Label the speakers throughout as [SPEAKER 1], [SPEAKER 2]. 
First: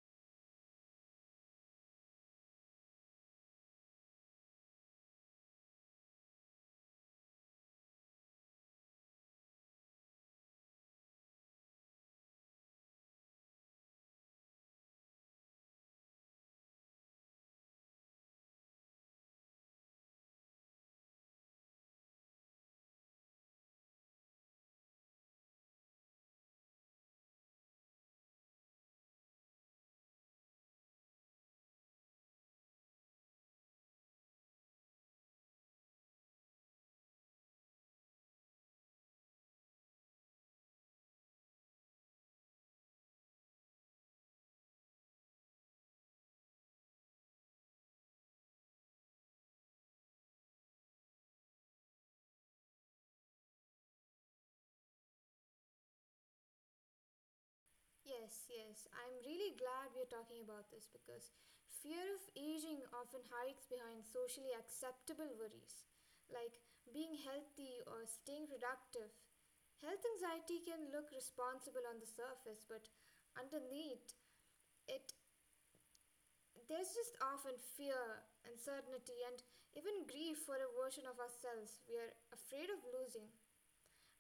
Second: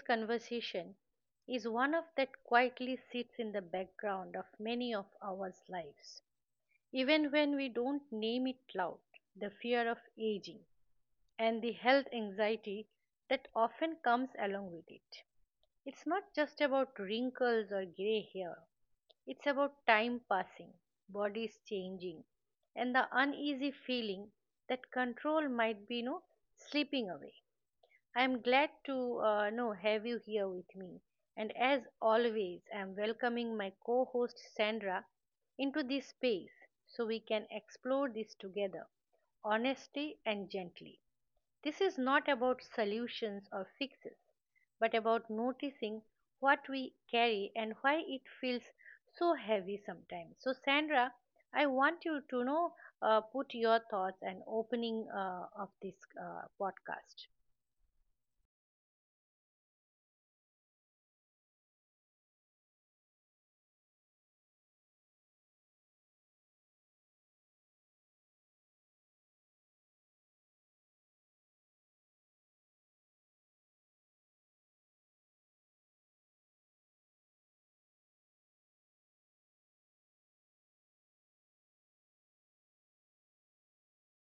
[SPEAKER 1] conversation is one of that quietly sits in the background of many of our lives. Even when we don't name it loud, the fear of aging and the health anxiety that often comes along with it. It's not just about wrinkles or gray hair, it's about time passing, bodies changing, and the uneasy feeling that control might be slipping away. I am glad to know have you here with me. And as always, I am welcoming my co-host Sandra into this space so we can explore this together, honestly and gently. This is not about solutions or fixes, but about noticing what we carry and why it feels so heavy sometimes. So Sandra, I want you to know put your thoughts and opening of this podcast.
[SPEAKER 2] Yes, yes. I'm really glad we're talking about this because fear of aging often hides behind socially acceptable worries like being healthy or staying productive. Health anxiety can look responsible on the surface, but underneath, it there's just often fear, uncertainty, and even grief for a version of ourselves we are afraid of losing.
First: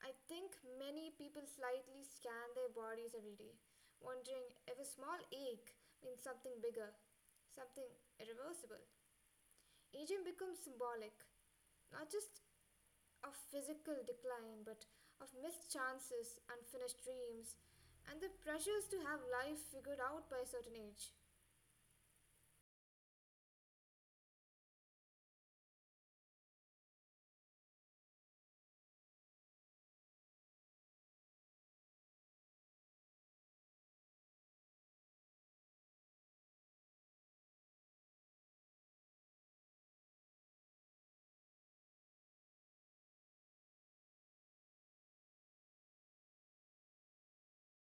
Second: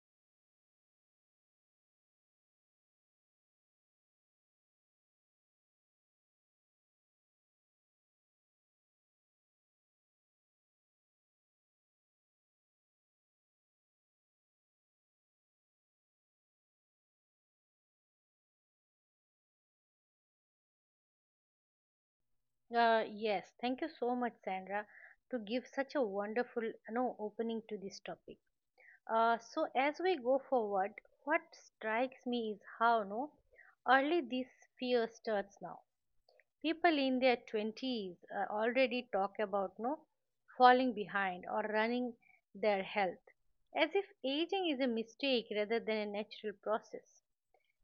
[SPEAKER 2] I think many people slightly scan their bodies every day, wondering if a small ache means something bigger, something irreversible. Aging becomes symbolic, not just of physical decline, but of missed chances, unfinished dreams, and the pressures to have life figured out by a certain age.
[SPEAKER 1] Yes, thank you so much, Sandra, to give such a wonderful, opening to this topic. So as we go forward, what strikes me is how no early this fear starts now. People in their twenties already talk about no falling behind or running their health, as if aging is a mistake rather than a natural process.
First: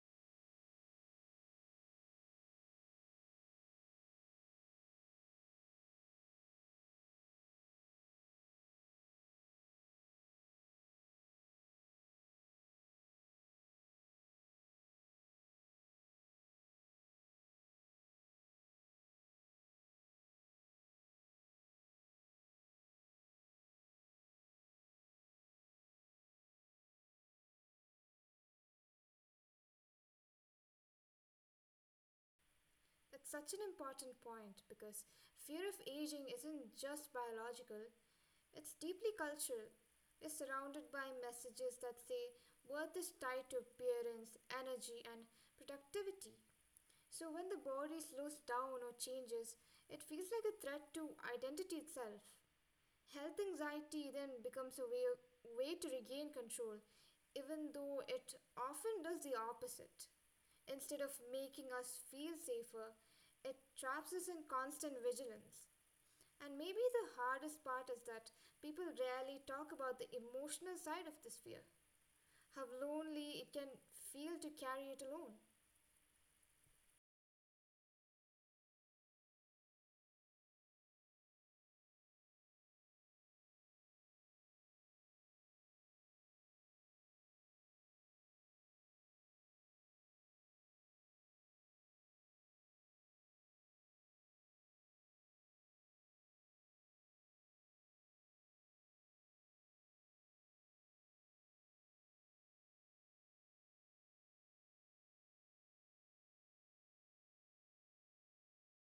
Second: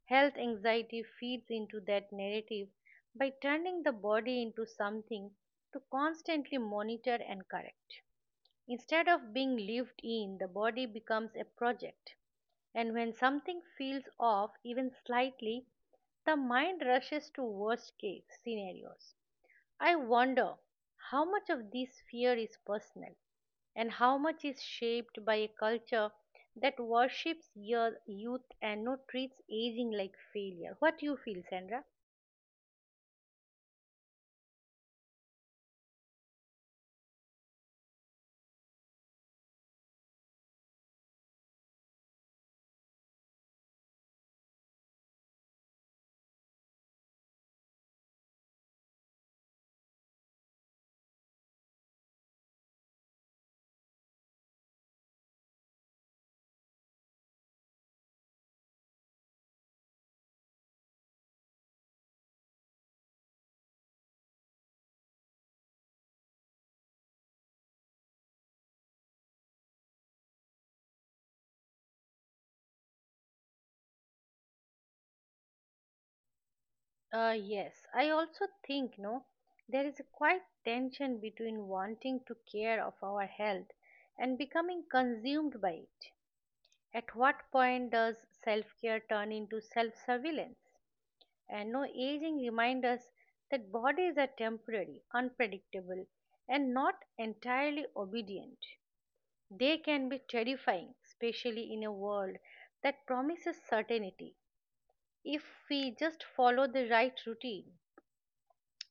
[SPEAKER 1] Health anxiety feeds into that narrative by turning the body into something to constantly monitor and correct. Instead of being lived in, the body becomes a project. And when something feels off, even slightly, the mind rushes to worst case scenarios. I wonder how much of this fear is personal and how much is shaped by a culture that worships your youth and no treats aging like failure. What do you feel, Sandra?
[SPEAKER 2] That's such an important point because fear of aging isn't just biological, it's deeply cultural. We're surrounded by messages that say worth is tied to appearance, energy, and productivity. So when the body slows down or changes, it feels like a threat to identity itself. Health anxiety then becomes a way to regain control, even though it often does the opposite. Instead of making us feel safer, it traps us in constant vigilance. And maybe the hardest part is that people rarely talk about the emotional side of this fear, how lonely it can feel to carry it alone.
[SPEAKER 1] Yes, I also think no, there is a quite tension between wanting to care of our health and becoming consumed by it. At what point does self-care turn into self-surveillance? And no aging reminds us that bodies are temporary, unpredictable, and not entirely obedient. They can be terrifying, especially in a world that promises certainty if we just follow the right routine.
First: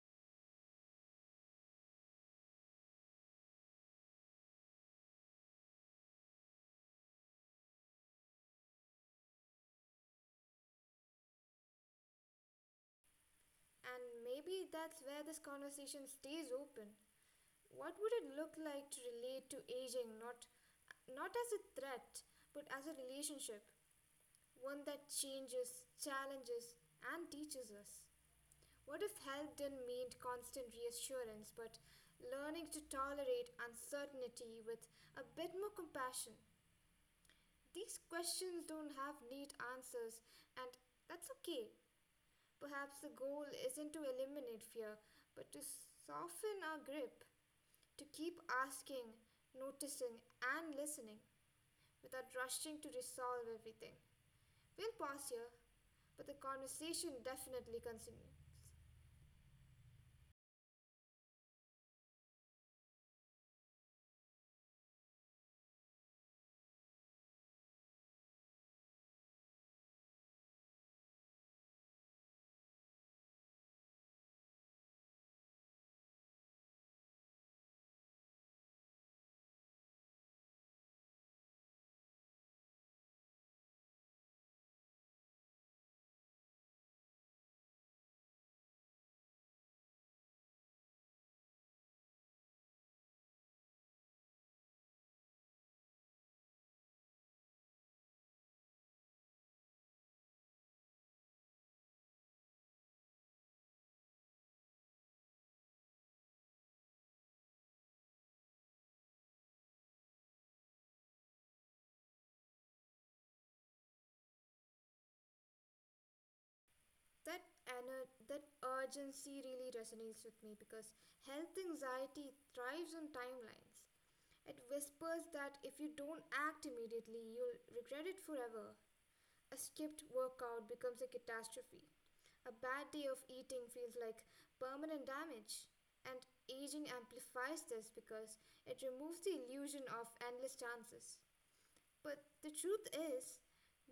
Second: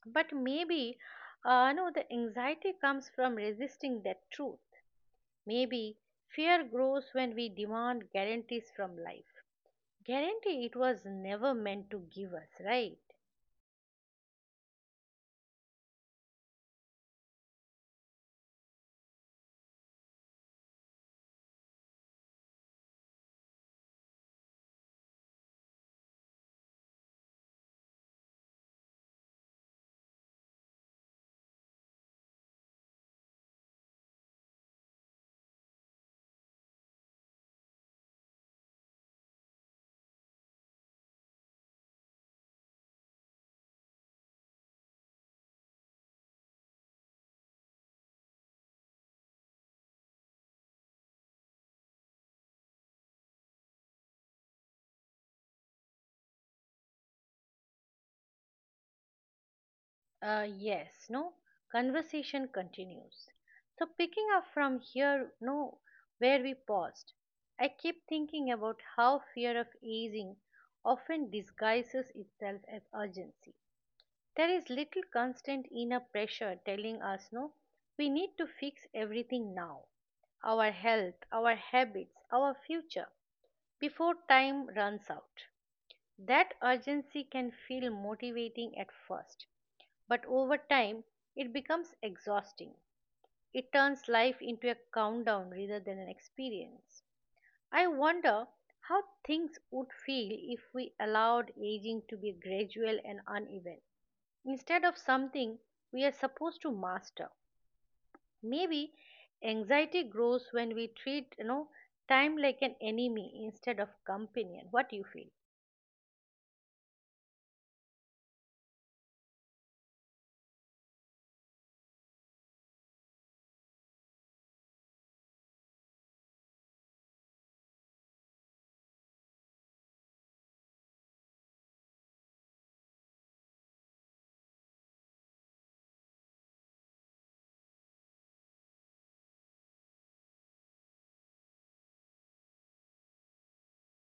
[SPEAKER 1] But maybe, no, the anxiety comes from resisting that truth. Maybe fear grows when we demand guarantees from life. Guarantee it was never meant to give us, right?
[SPEAKER 2] And maybe that's where this conversation stays open. What would it look like to relate to aging not as a threat but as a relationship, one that changes, challenges and teaches us? What if health didn't mean constant reassurance but learning to tolerate uncertainty with a bit more compassion? These questions don't have neat answers, and that's okay. Perhaps the goal isn't to eliminate fear, but to soften our grip, to keep asking, noticing, and listening without rushing to resolve everything. We'll pause here, but the conversation definitely continues.
[SPEAKER 1] Yes, no, conversation continues. So, picking up from here, no, where we paused, I keep thinking about how fear of aging often disguises itself as urgency. There is little constant inner pressure telling us, no, we need to fix everything now our health, our habits, our future before time runs out. That urgency can feel motivating at first but over time, it becomes exhausting. It turns life into a countdown rather than an experience. I wonder how things would feel if we allowed aging to be gradual and uneven instead of something we are supposed to master. Maybe anxiety grows when we treat, time like an enemy instead of companion. What do you feel?
[SPEAKER 2] That, that urgency really resonates with me because health anxiety thrives on timelines. It whispers that if you don't act immediately, you'll regret it forever. A skipped workout becomes a catastrophe. A bad day of eating feels like permanent damage. And aging amplifies this because it removes the illusion of endless chances. But the truth is,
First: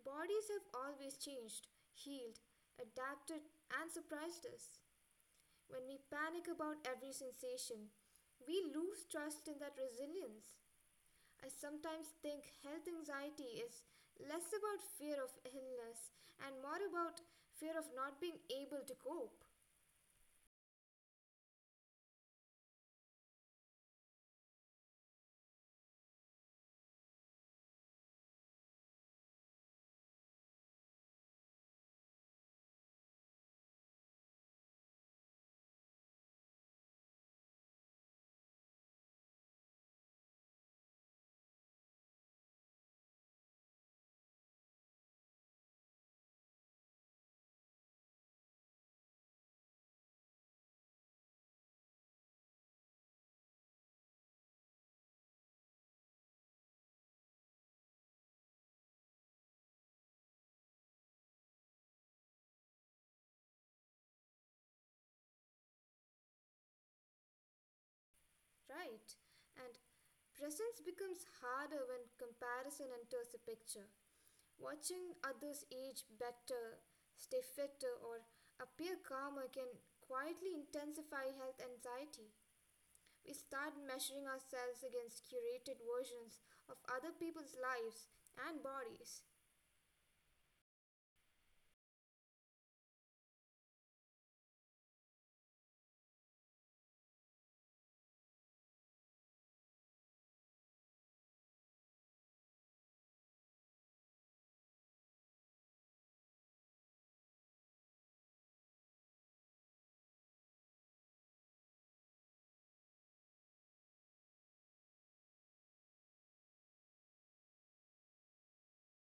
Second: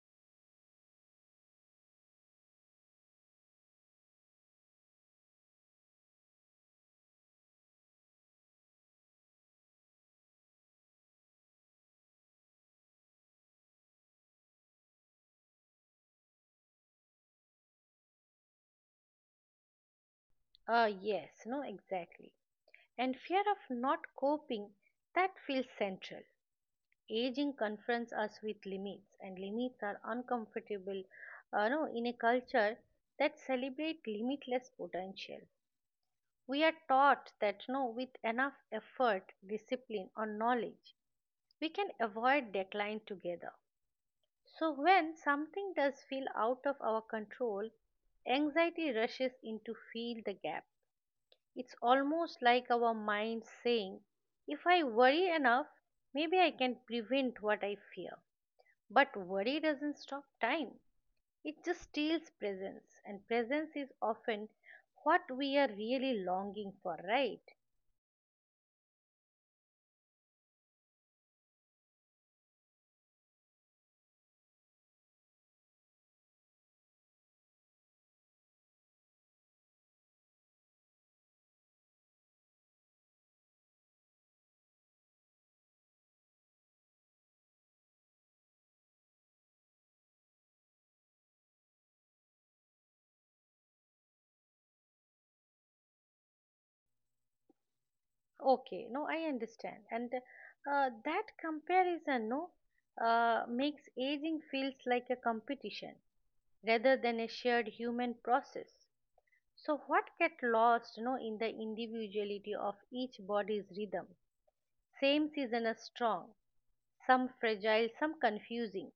[SPEAKER 2] bodies have always changed, healed, adapted, and surprised us. When we panic about every sensation, we lose trust in that resilience. I sometimes think health anxiety is less about fear of illness and more about fear of not being able to cope,
[SPEAKER 1] Yes, no, exactly. And fear of not coping, that feels central. Aging confronts us with limits and limits are uncomfortable no, in a culture that celebrates limitless potential we are taught that no with enough effort discipline or knowledge we can avoid decline together. So when something does feel out of our control anxiety rushes in to fill the gap. It's almost like our mind saying if I worry enough maybe I can prevent what I fear, but worry doesn't stop time, it just steals presence, and presence is often what we are really longing for, right?
[SPEAKER 2] right? And presence becomes harder when comparison enters the picture. Watching others age better, stay fitter, or appear calmer can quietly intensify health anxiety. We start measuring ourselves against curated versions of other people's lives and bodies.
[SPEAKER 1] Okay, no, I understand. And that comparison, no, makes aging feels like a competition rather than a shared human process. So, what get lost, no, in the individuality of each body's rhythm? Same season is strong, some fragile, some confusing.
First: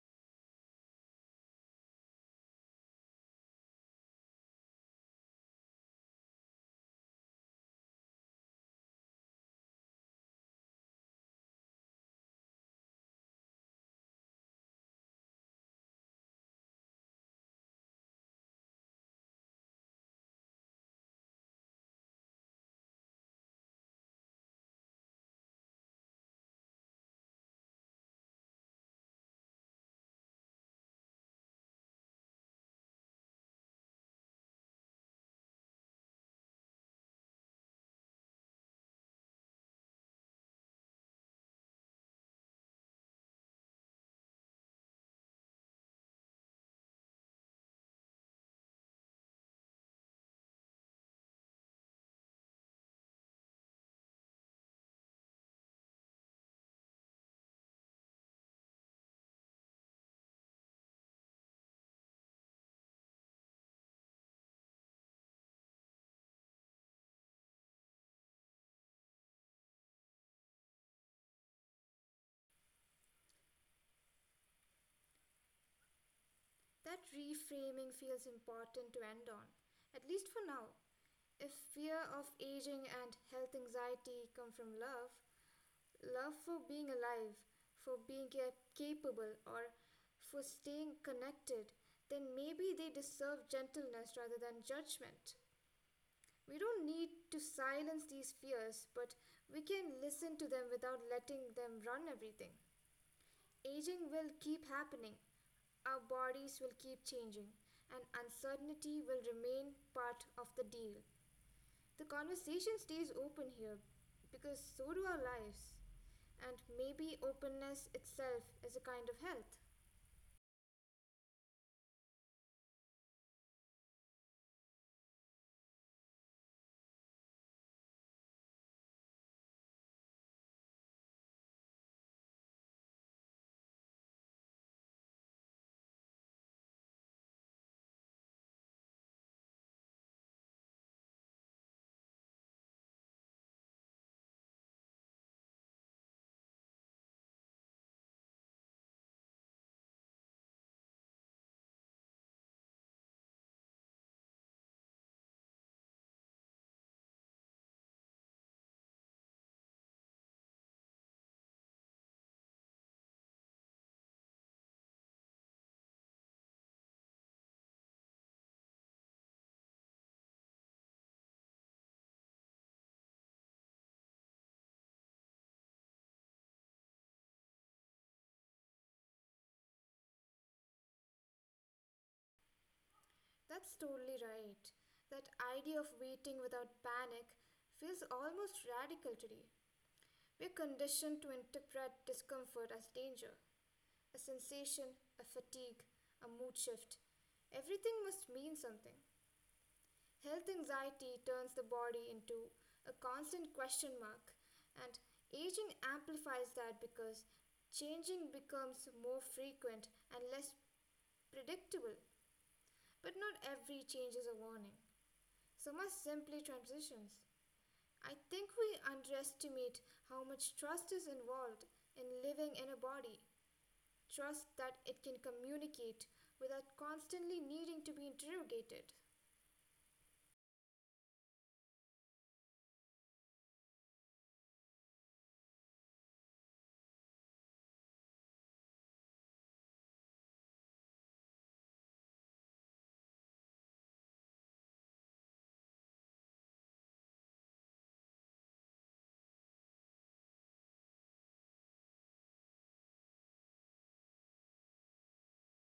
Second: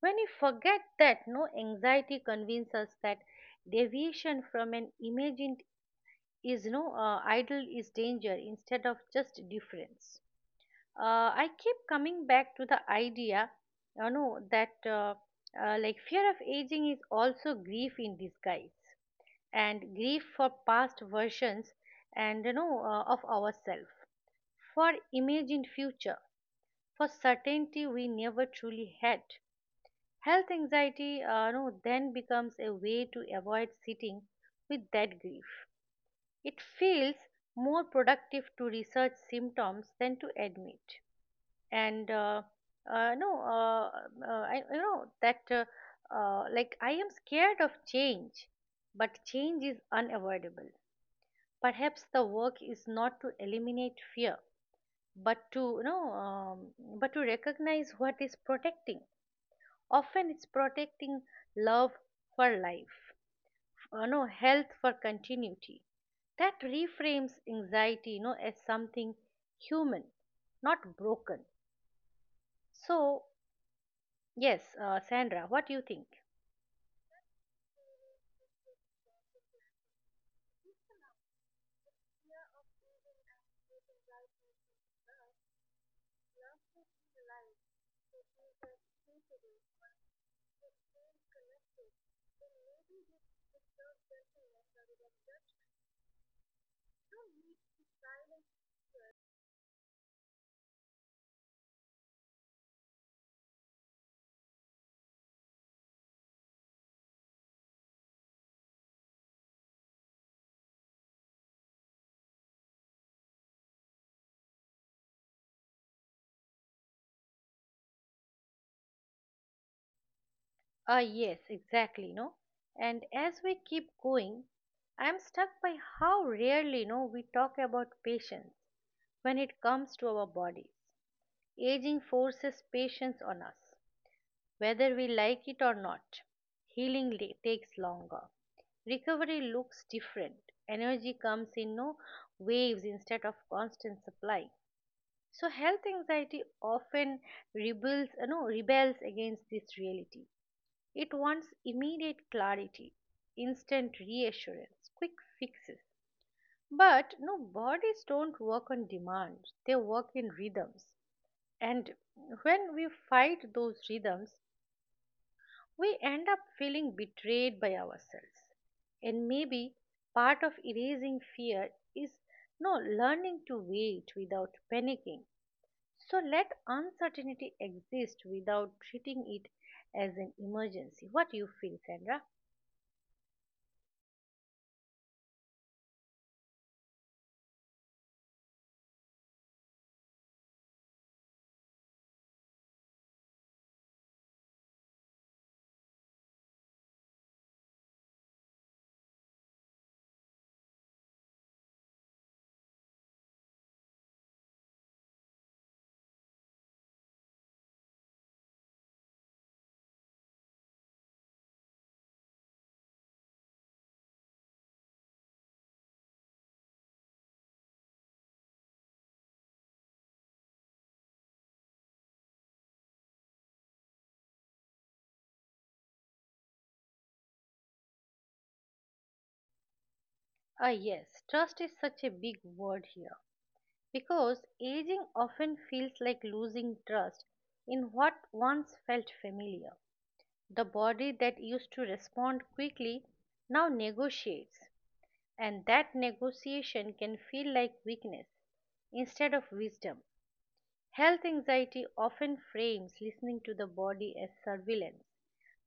[SPEAKER 1] When you forget that, no anxiety convinces us that deviation from an imagined is no idol is danger instead of just difference. I keep coming back to the idea, that like fear of aging is also grief in disguise, and grief for past versions and of ourselves, for imagined future, for certainty we never truly had. Health anxiety no, then becomes a way to avoid sitting with that grief. It feels more productive to research symptoms than to admit. And no, I you know that like I am scared of change, but change is unavoidable. Perhaps the work is not to eliminate fear, but to but to recognize what is protecting. Often it's protecting love for life no health for continuity. That reframes anxiety as something human not broken. So yes, Sandra, what do you think?
[SPEAKER 2] That reframing feels important to end on, at least for now. If fear of aging and health anxiety come from love, love for being alive, for being capable, or for staying connected, then maybe they deserve gentleness rather than judgment. We don't need to silence these fears, but we can listen to them without letting them run everything. Aging will keep happening, our bodies will keep changing, and uncertainty will remain part of the deal. The conversation stays open here because so do our lives. And maybe openness itself is a kind of health.
[SPEAKER 1] Ah, yes, exactly, no. And as we keep going, I'm stuck by how rarely, no, we talk about patience when it comes to our bodies. Aging forces patience on us, whether we like it or not. Healing takes longer. Recovery looks different. Energy comes in no waves instead of constant supply. So health anxiety often rebels, no, rebels against this reality. It wants immediate clarity, instant reassurance, quick fixes. But no bodies don't work on demand. They work in rhythms. And when we fight those rhythms, we end up feeling betrayed by ourselves. And maybe part of erasing fear is no learning to wait without panicking. So let uncertainty exist without treating it as an emergency. What do you feel, Sandra?
[SPEAKER 2] That's totally right. That idea of waiting without panic feels almost radical today. We're conditioned to interpret discomfort as danger. A sensation, a fatigue, a mood shift. Everything must mean something. Health anxiety turns the body into a constant question mark, and aging amplifies that because changing becomes more frequent and less predictable. But not every change is a warning. Some are simply transitions. I think we underestimate how much trust is involved in living in a body. Trust that it can communicate without constantly needing to be interrogated.
[SPEAKER 1] Ah, yes, trust is such a big word here because aging often feels like losing trust in what once felt familiar. The body that used to respond quickly now negotiates, and that negotiation can feel like weakness instead of wisdom. Health anxiety often frames listening to the body as surveillance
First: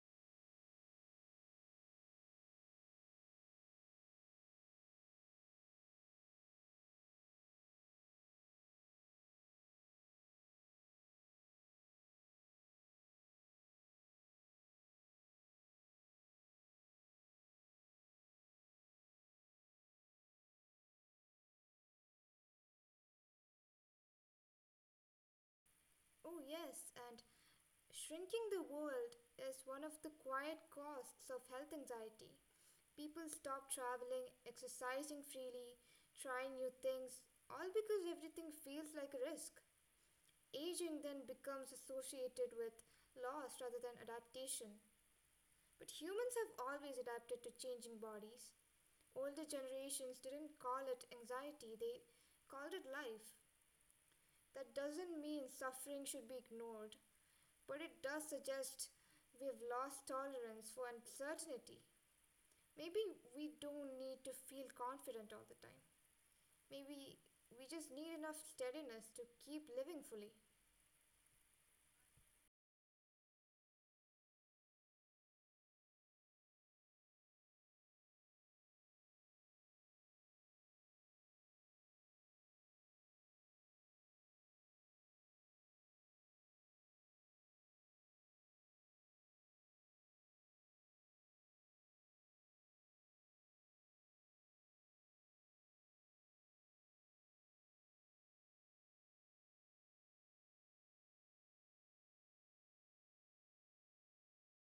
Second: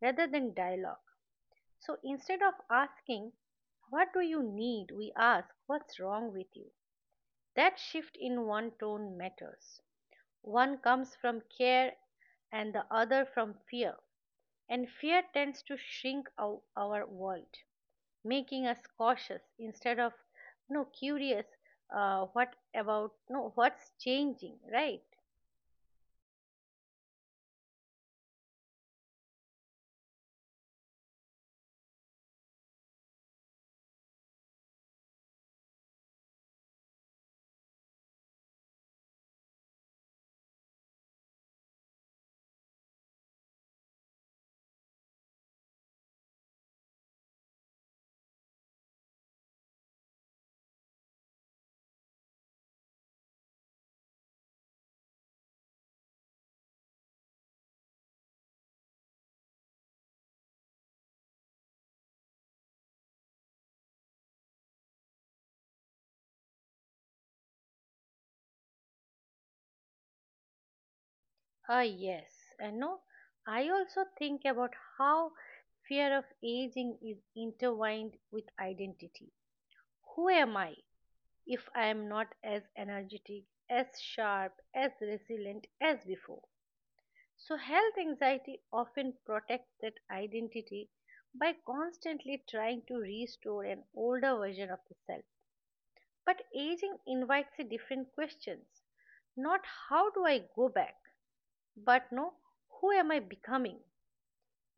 [SPEAKER 1] rather than dialogue. So instead of asking, "What do you need?" we ask, "What's wrong with you?" That shift in one tone matters. One comes from care and the other from fear, and fear tends to shrink our world, making us cautious instead of no curious. What about no what's changing, right?
[SPEAKER 2] Oh, yes, and shrinking the world is one of the quiet costs of health anxiety. People stop traveling, exercising freely, trying new things, all because everything feels like a risk. Aging then becomes associated with loss rather than adaptation. But humans have always adapted to changing bodies. Older generations didn't call it anxiety, they called it life. That doesn't mean suffering should be ignored, but it does suggest we've lost tolerance for uncertainty. Maybe we don't need to feel confident all the time. Maybe we just need enough steadiness to keep living fully.
[SPEAKER 1] Ah yes, and no I also think about how fear of aging is intertwined with identity. Who am I if I am not as energetic as sharp as resilient as before? So health anxiety often protects that identity by constantly trying to restore an older version of the self. But aging invites a different questions. Not how do I go back, but no, who am I becoming?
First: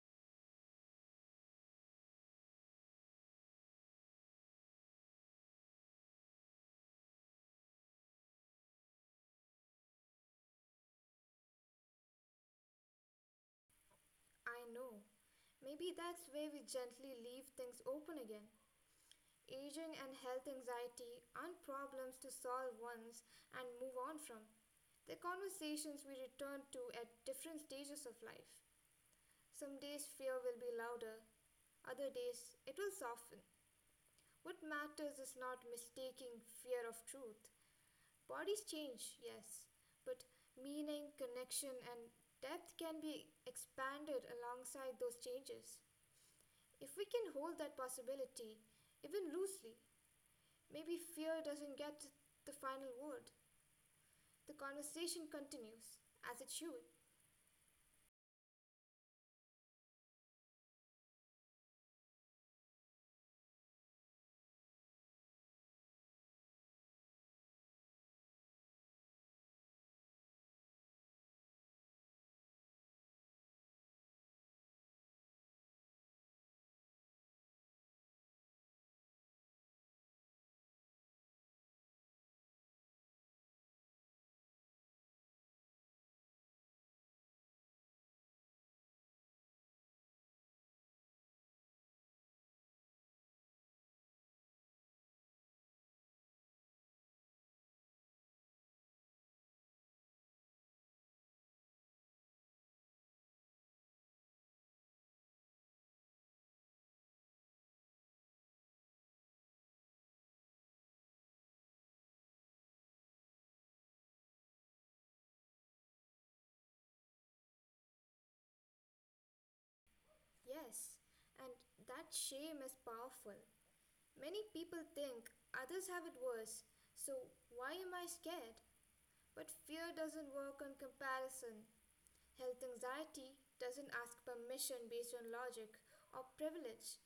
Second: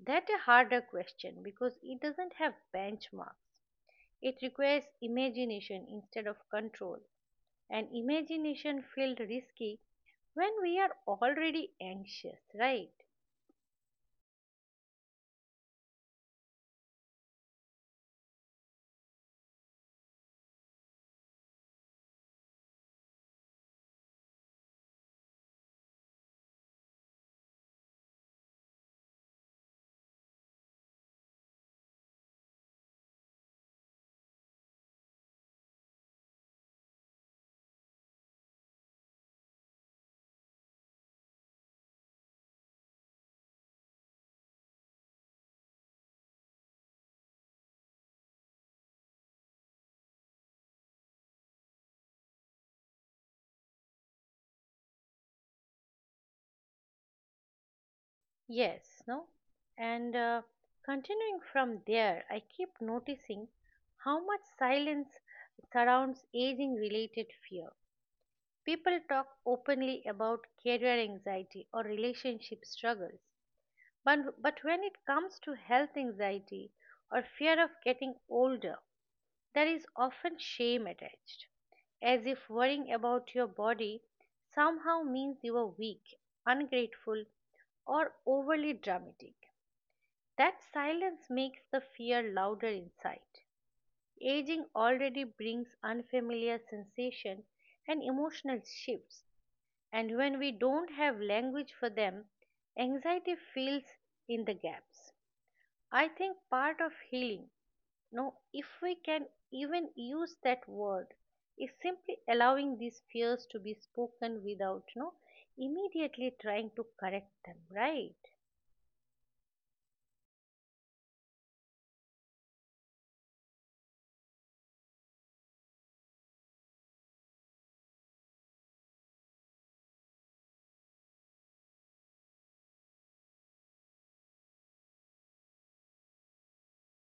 [SPEAKER 1] That's a harder question because it doesn't have benchmarks. It requires imagination instead of control. And imagination feels risky when we are already anxious, right?
[SPEAKER 2] I know. Maybe that's where we gently leave things open again. Aging and health anxiety aren't problems to solve once and move on from. They're conversations we return to at different stages of life. Some days fear will be louder, other days it will soften. What matters is not mistaking fear of truth. Bodies change, yes, but meaning, connection, and depth can be expanded alongside those changes. If we can hold that possibility, even loosely, maybe fear doesn't get the final word. The conversation continues, as it should.
[SPEAKER 1] Yes, no? And continuing from there, I keep noticing how much silence surrounds aging related fear. People talk openly about career anxiety or relationship struggles, but when it comes to health anxiety or fear of getting older, there is often shame attached, as if worrying about your body somehow means you are weak, ungrateful, or overly dramatic. That silence makes the fear louder inside. Aging already brings unfamiliar sensation and emotional shifts and when we don't have language for them, anxiety fills in the gaps. I think part of healing, no, if we can even use that word, is simply allowing these fears to be spoken without, no, immediately trying to correct them, right?
[SPEAKER 2] Yes, and that shame is powerful. Many people think others have it worse, so why am I scared? But fear doesn't work on comparison. Health anxiety doesn't ask permission based on logic or privilege.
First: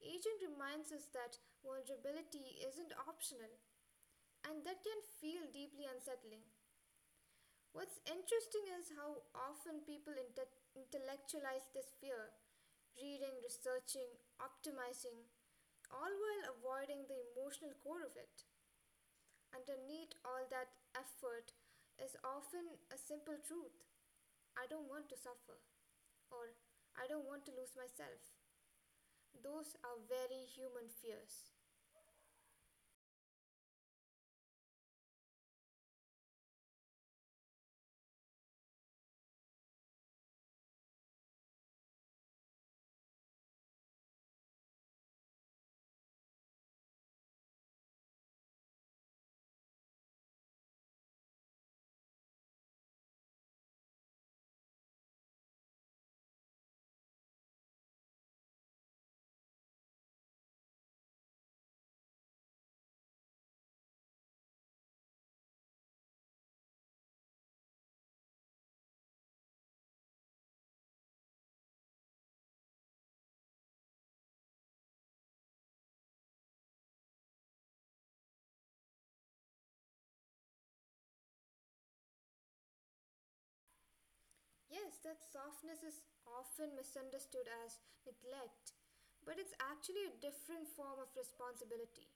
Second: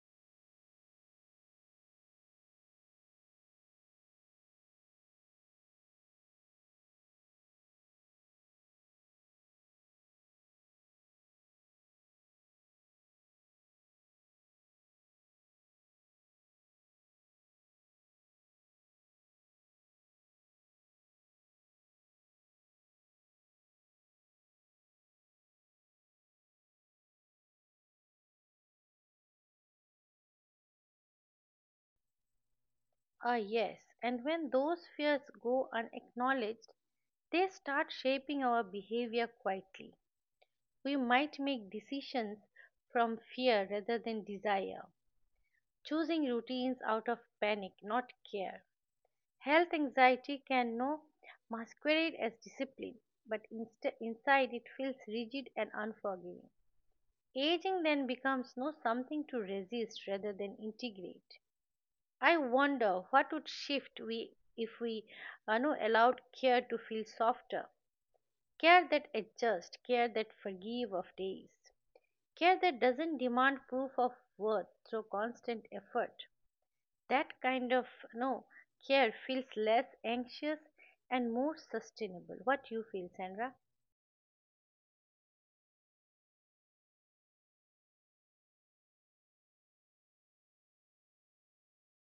[SPEAKER 2] Aging reminds us that vulnerability isn't optional, and that can feel deeply unsettling. What's interesting is how often people intellectualize this fear, reading, researching, optimizing, all while avoiding the emotional core of it. Underneath all that effort is often a simple truth. I don't want to suffer, or I don't want to lose myself. Those are very human fears.
[SPEAKER 1] Ah, yes, and when those fears go unacknowledged, they start shaping our behavior quietly. We might make decisions from fear rather than desire, choosing routines out of panic, not care. Health anxiety can no masquerade as discipline, but inside it feels rigid and unforgiving. Aging then becomes no something to resist rather than integrate. I wonder what would shift we if we no, allowed care to feel softer, care that adjusts, care that forgive of days, care that doesn't demand proof of worth through constant effort. That kind of no care feels less anxious and more sustainable. What you feel, Sandra?
[SPEAKER 2] Yes, that softness is often misunderstood as neglect, but it's actually a different form of responsibility.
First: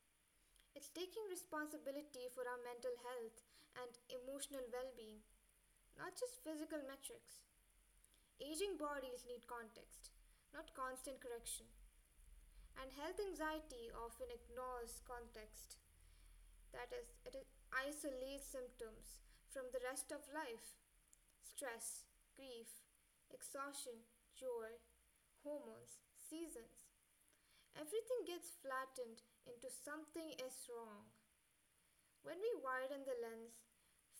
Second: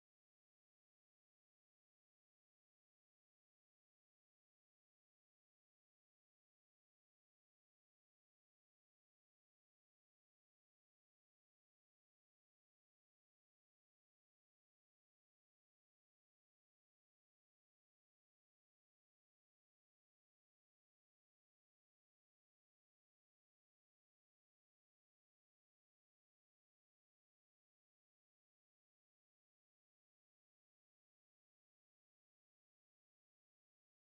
[SPEAKER 2] It's taking responsibility for our mental health and emotional well being, not just physical metrics. Aging bodies need context, not constant correction, and health anxiety often ignores context. That is, isolates symptoms from the rest of life. Stress, grief, exhaustion, joy, hormones, seasons. Everything gets flattened into something is wrong. When we widen the lens,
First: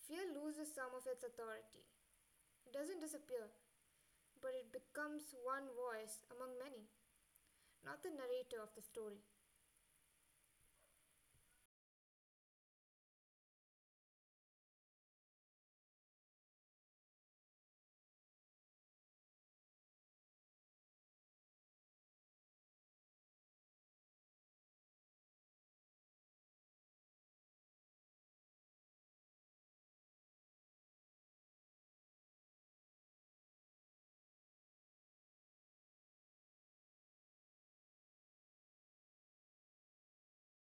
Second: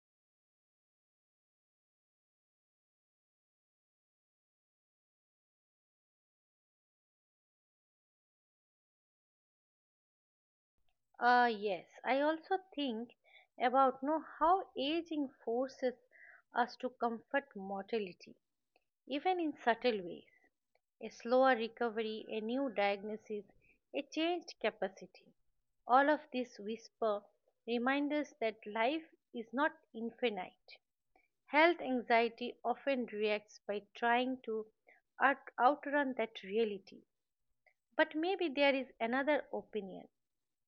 [SPEAKER 2] fear loses some of its authority. It doesn't disappear, but it becomes one voice among many, not the narrator of the story.
[SPEAKER 1] Yes, I also think about know how aging forces us to comfort mortality, even in subtle ways. A slower recovery, a new diagnosis, a changed capacity. All of this whisper remind us that life is not infinite. Health anxiety often reacts by trying to outrun that reality. But maybe there is another opinion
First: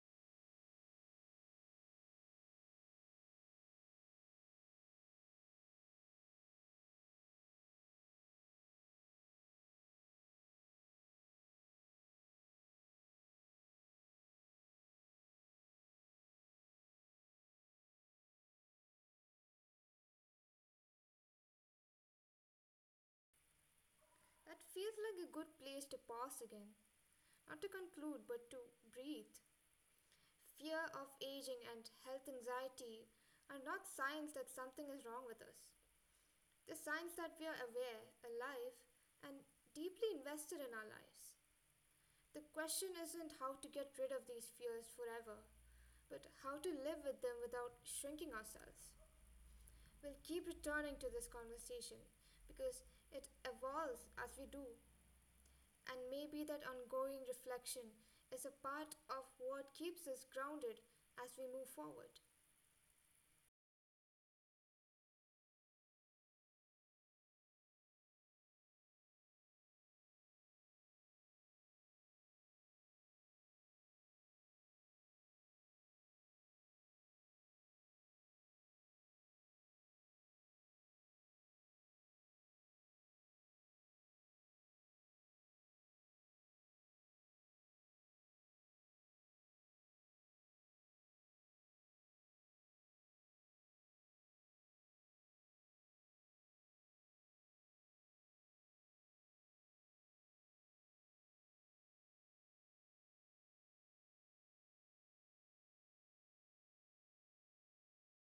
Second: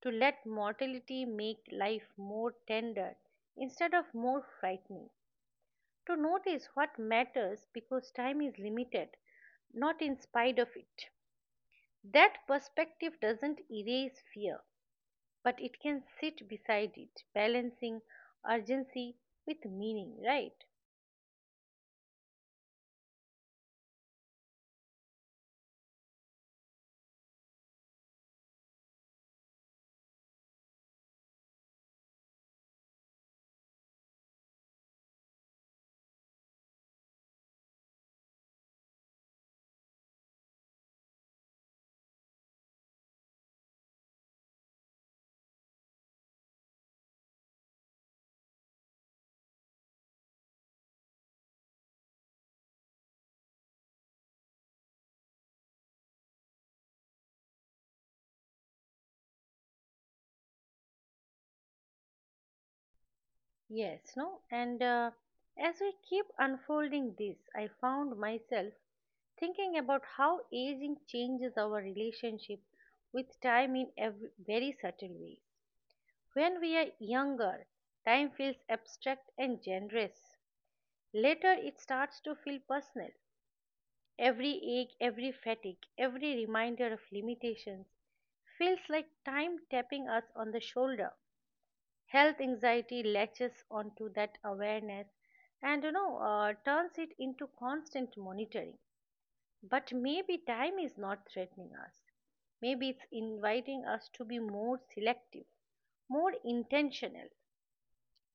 [SPEAKER 1] to let mortality make life more tender instead of more frightening. To notice what matters because time is limited, not in spite of it. That perspective doesn't erase fear, but it can sit beside it, balancing urgency with meaning, right?
[SPEAKER 2] That feels like a good place to pause again. Not to conclude, but to breathe. Fear of aging and health anxiety are not signs that something is wrong with us. They're signs that we are aware, alive, and deeply invested in our lives. The question isn't how to get rid of these fears forever, but how to live with them without shrinking ourselves. We'll keep returning to this conversation because it evolves as we do. And maybe that ongoing reflection is a part of what keeps us grounded as we move forward.
[SPEAKER 1] Yes, no? And as we keep unfolding this, I found myself thinking about how aging changes our relationship with time in every very subtle way. When we are younger, time feels abstract and generous. Later, it starts to feel personal. Every ache, every fatigue, every reminder of limitations feels like time tapping us on the shoulder. Health anxiety latches onto that awareness and turns it into constant monitoring. But maybe time is not threatening us. Maybe it's inviting us to be more selective, more intentional.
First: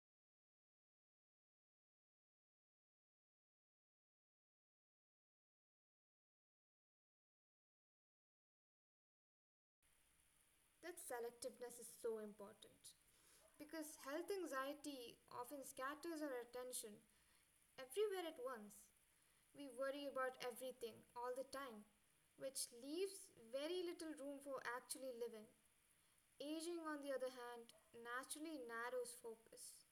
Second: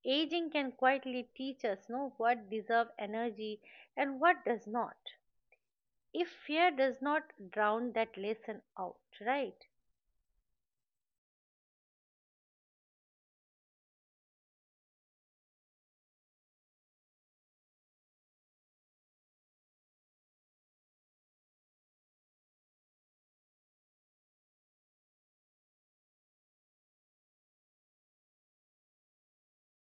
[SPEAKER 1] Aging can quietly teach us know what deserve energy and what does not, if fear does not drown that lesson out, right?
[SPEAKER 2] That selectiveness is so important because health anxiety often scatters our attention everywhere at once. We worry about everything all the time, which leaves very little room for actually living. Aging, on the other hand, naturally narrows focus.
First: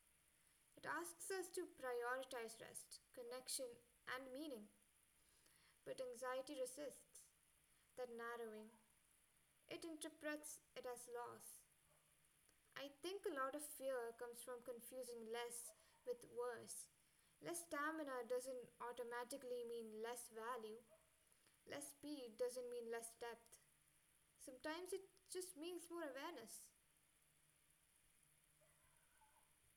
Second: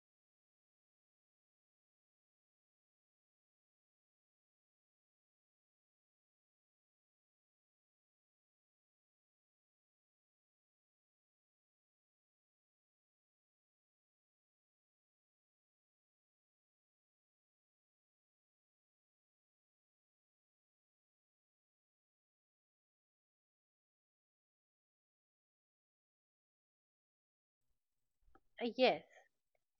[SPEAKER 2] It asks us to prioritize rest, connection, and meaning. But anxiety resists that narrowing, it interprets it as loss. I think a lot of fear comes from confusing less with worse. Less stamina doesn't automatically mean less value. Less speed doesn't mean less depth. Sometimes it just means more awareness.
[SPEAKER 1] Yes,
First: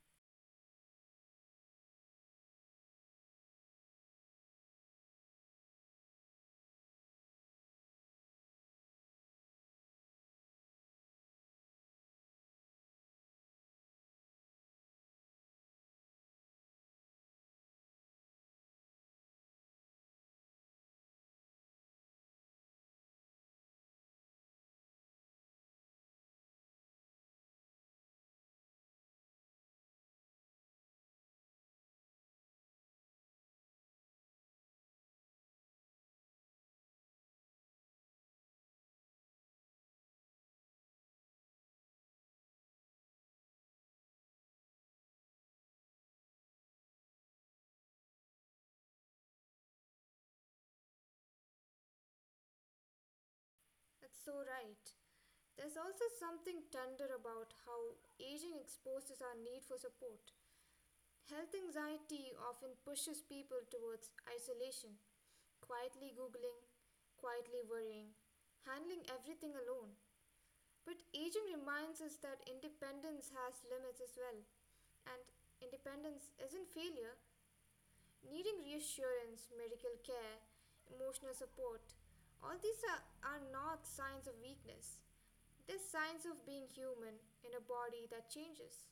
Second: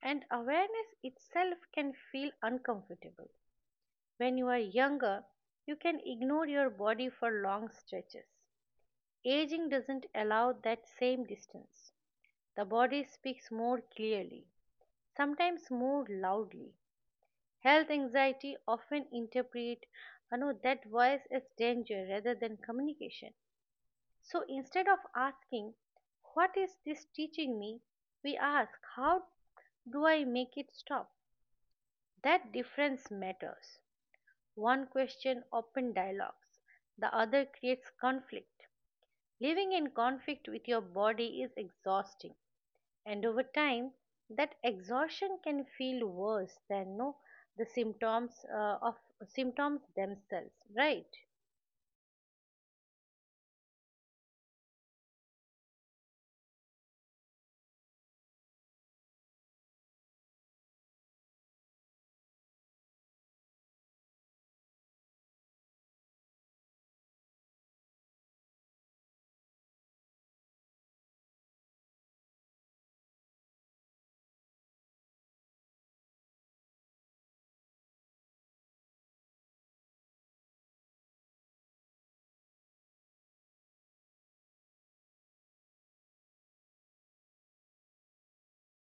[SPEAKER 1] and awareness itself can feel uncomfortable. When you are younger, you can ignore your body for long stretches. Aging doesn't allow that same distance. The body speaks more clearly, sometimes more loudly. Health anxiety often interpret, that voice as danger rather than communication. So instead of asking, "What is this teaching me?" we ask, "How do I make it stop?" That difference matters. One question open dialogues, the other creates conflict. Living in conflict with your body is exhausting, and over time, that exhaustion can feel worse than no the symptoms of symptoms themselves, right?
[SPEAKER 2] That's so right. There's also something tender about how aging exposes our need for support. Health anxiety often pushes people towards isolation, quietly Googling, quietly worrying, handling everything alone. But aging reminds us that independence has limits as well, and independence isn't failure. Needing reassurance, medical care, emotional support, all these are not signs of weakness. They're signs of being human in a body that changes.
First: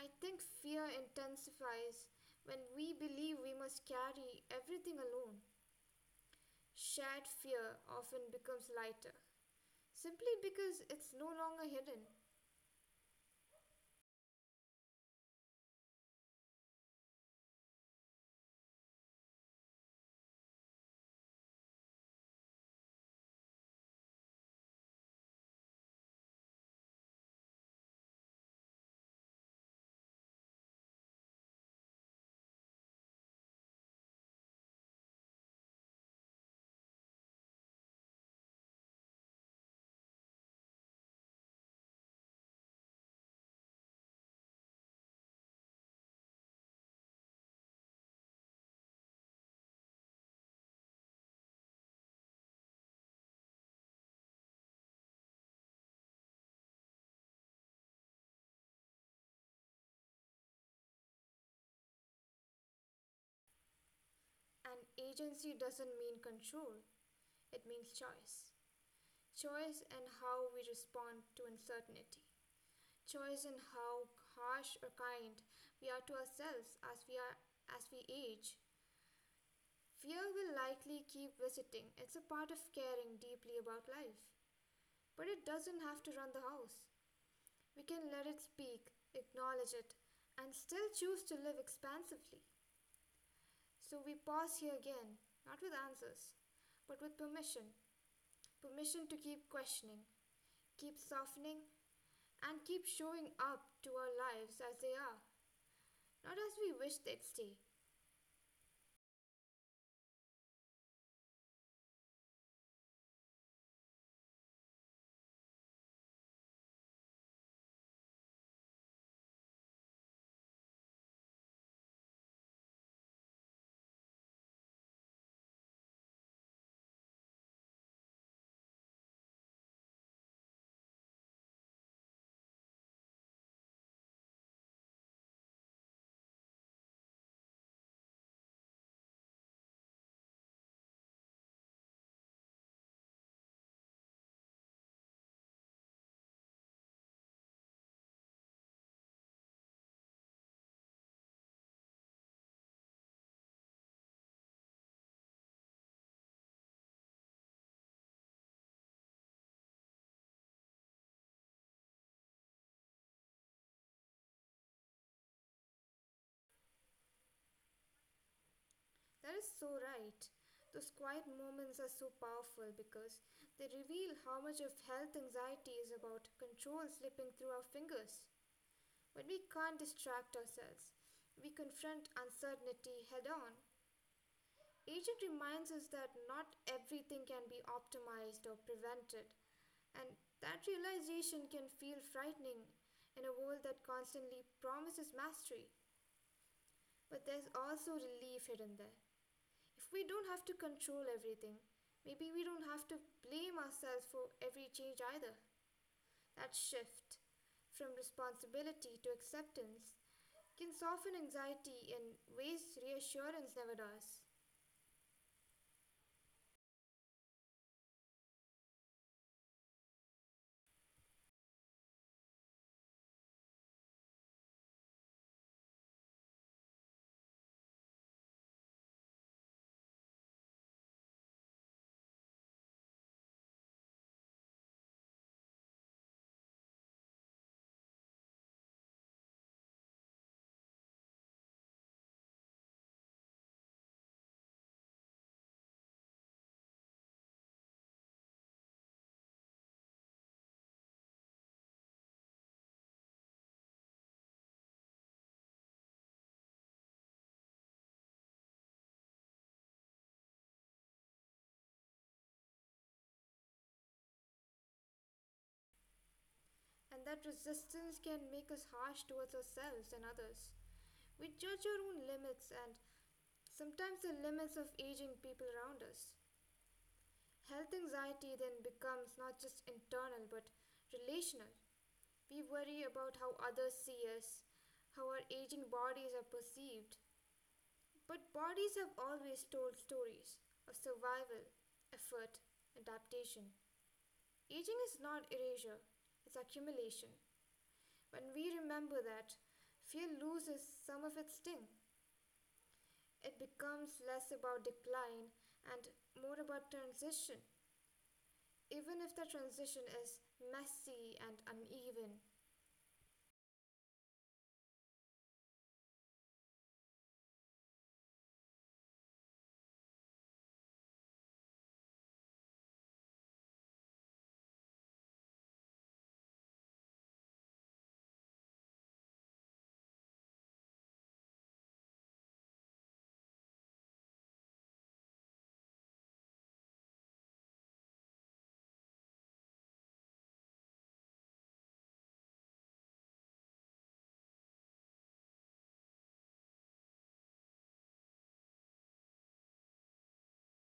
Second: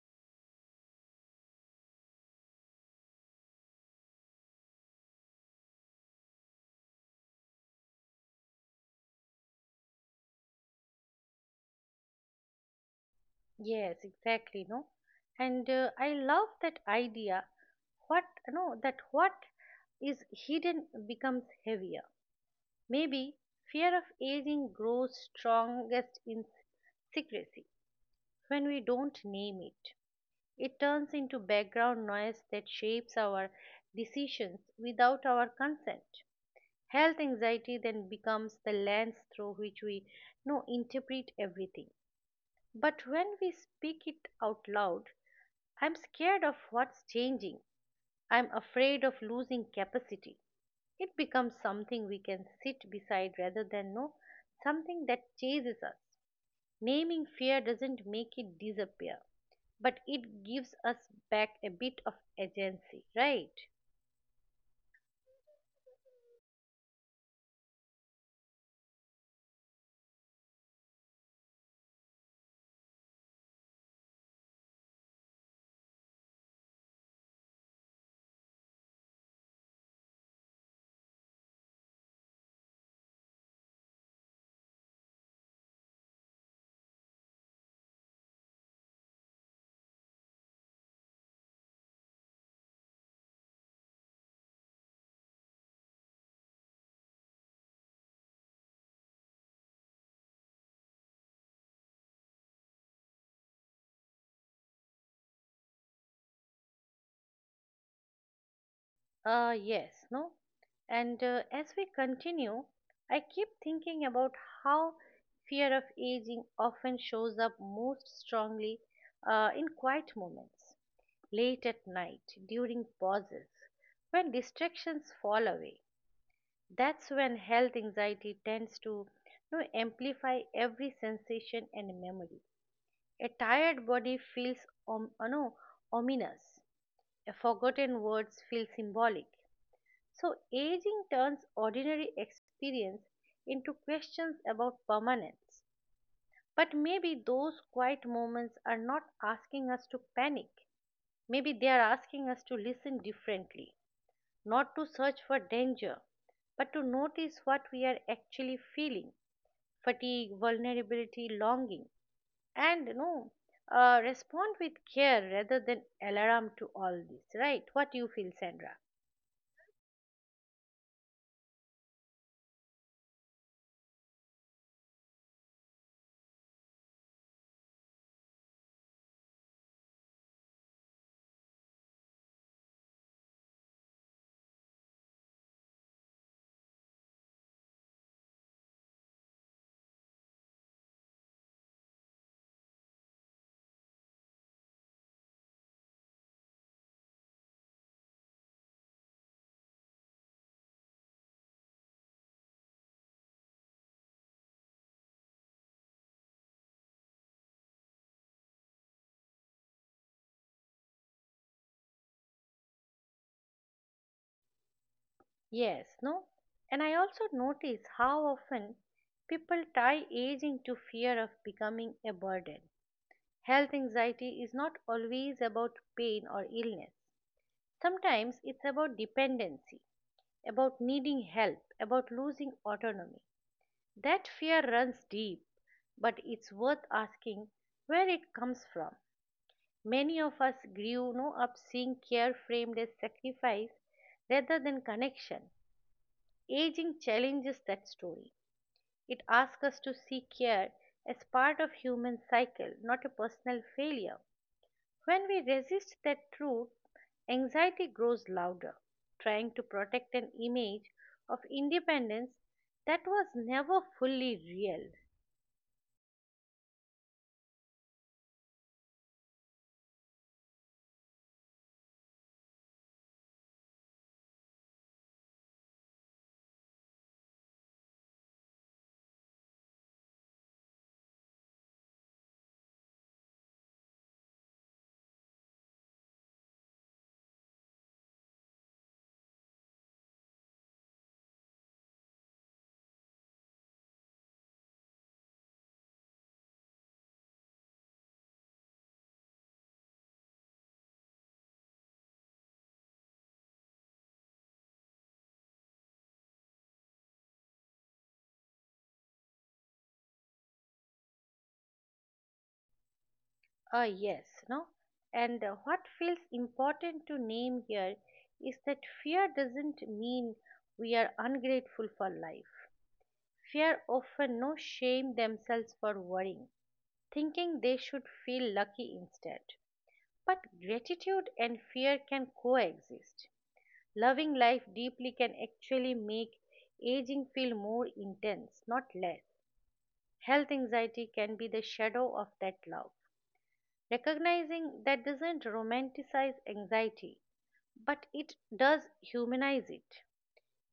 [SPEAKER 2] I think fear intensifies when we believe we must carry everything alone. Shared fear often becomes lighter, simply because it's no longer hidden.
[SPEAKER 1] Yes, exactly, no. And I love that idea. What no, That what is hidden becomes heavier. Maybe fear of aging grows strongest in secrecy, when we don't name it. It turns into background noise that shapes our decisions without our consent. Health anxiety then becomes the lens through which we no interpret everything. But when we speak it out loud, "I'm scared of what's changing. I'm afraid of losing capacity." It becomes something we can sit beside rather than no something that chases us. Naming fear doesn't make it disappear, but it gives us back a bit of agency, right?
[SPEAKER 2] And agency doesn't mean control, it means choice. Choice in how we respond to uncertainty. Choice in how harsh or kind we are to ourselves as we age. Fear will likely keep visiting. It's a part of caring deeply about life. But it doesn't have to run the house. We can let it speak, acknowledge it, and still choose to live expansively. So we pause here again, not with answers, but with permission. Permission to keep questioning, keep softening, and keep showing up to our lives as they are, not as we wish they'd stay.
[SPEAKER 1] Yes, no? And as we continue, I keep thinking about how fear of aging often shows up most strongly in quiet moments, late at night, during pauses, when distractions fall away. That's when health anxiety tends to, amplify every sensation and memory. A tired body feels om- no, ominous. A forgotten words feel symbolic. So aging turns ordinary experience into questions about permanence. But maybe those quiet moments are not asking us to panic. Maybe they are asking us to listen differently, not to search for danger, but to notice what we are actually feeling: fatigue, vulnerability, longing. And respond with care rather than alarm to all this, right? What you feel, Sandra?
[SPEAKER 2] That is so right. Those quiet moments are so powerful because they reveal how much of health anxiety is about control slipping through our fingers. But we can't distract ourselves. We confront uncertainty head on. Agent reminds us that not everything can be optimized or prevented, and that realization can feel frightening in a world that constantly promises mastery. But there's also relief hidden there. If we don't have to control everything, maybe we don't have to blame ourselves for every change either. That shift from responsibility to acceptance can soften anxiety in ways reassurance never does,
[SPEAKER 1] Yes, no? And I also notice how often people tie aging to fear of becoming a burden. Health anxiety is not always about pain or illness. Sometimes it's about dependency, about needing help, about losing autonomy. That fear runs deep, but it's worth asking where it comes from. Many of us grew no, up seeing care framed as sacrifice rather than connection. Aging challenges that story. It asks us to see care as part of human cycle, not a personal failure. When we resist that truth, anxiety grows louder, trying to protect an image of independence that was never fully real.
[SPEAKER 2] and that resistance can make us harsh towards ourselves and others. We judge our own limits and sometimes the limits of aging people around us. Health anxiety then becomes not just internal but relational. We worry about how others see us, how our aging bodies are perceived. But bodies have always told stories of survival, effort, adaptation. Aging is not erasure, it's accumulation. When we remember that, fear loses some of its sting. It becomes less about decline and more about transition, even if the transition is messy and uneven.
[SPEAKER 1] Yes, no? And what feels important to name here is that fear doesn't mean we are ungrateful for life. Fear often no shame themselves for worrying, thinking they should feel lucky instead. But gratitude and fear can coexist. Loving life deeply can actually make aging feel more intense, not less. Health anxiety can be the shadow of that love. Recognizing that doesn't romanticize anxiety, but it does humanize it.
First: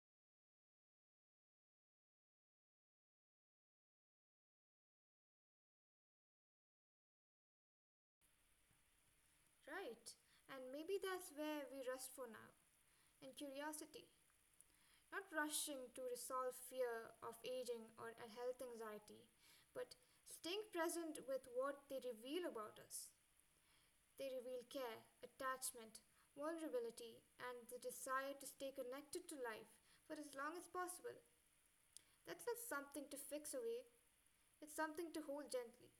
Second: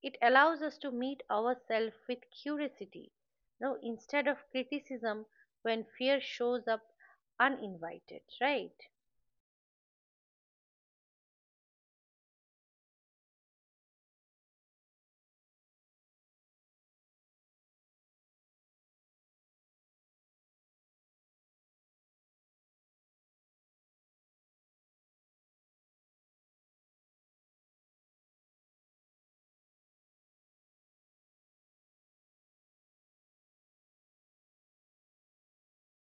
[SPEAKER 1] It allows us to meet ourselves with curiosity, no, instead of criticism when fear shows up uninvited, right?
[SPEAKER 2] Right, and maybe that's where we rest for now in curiosity, not rushing to resolve fear of aging or a health anxiety, but staying present with what they reveal about us. They reveal care, attachment, vulnerability, and the desire to stay connected to life for as long as possible. That's not something to fix away, it's something to hold gently.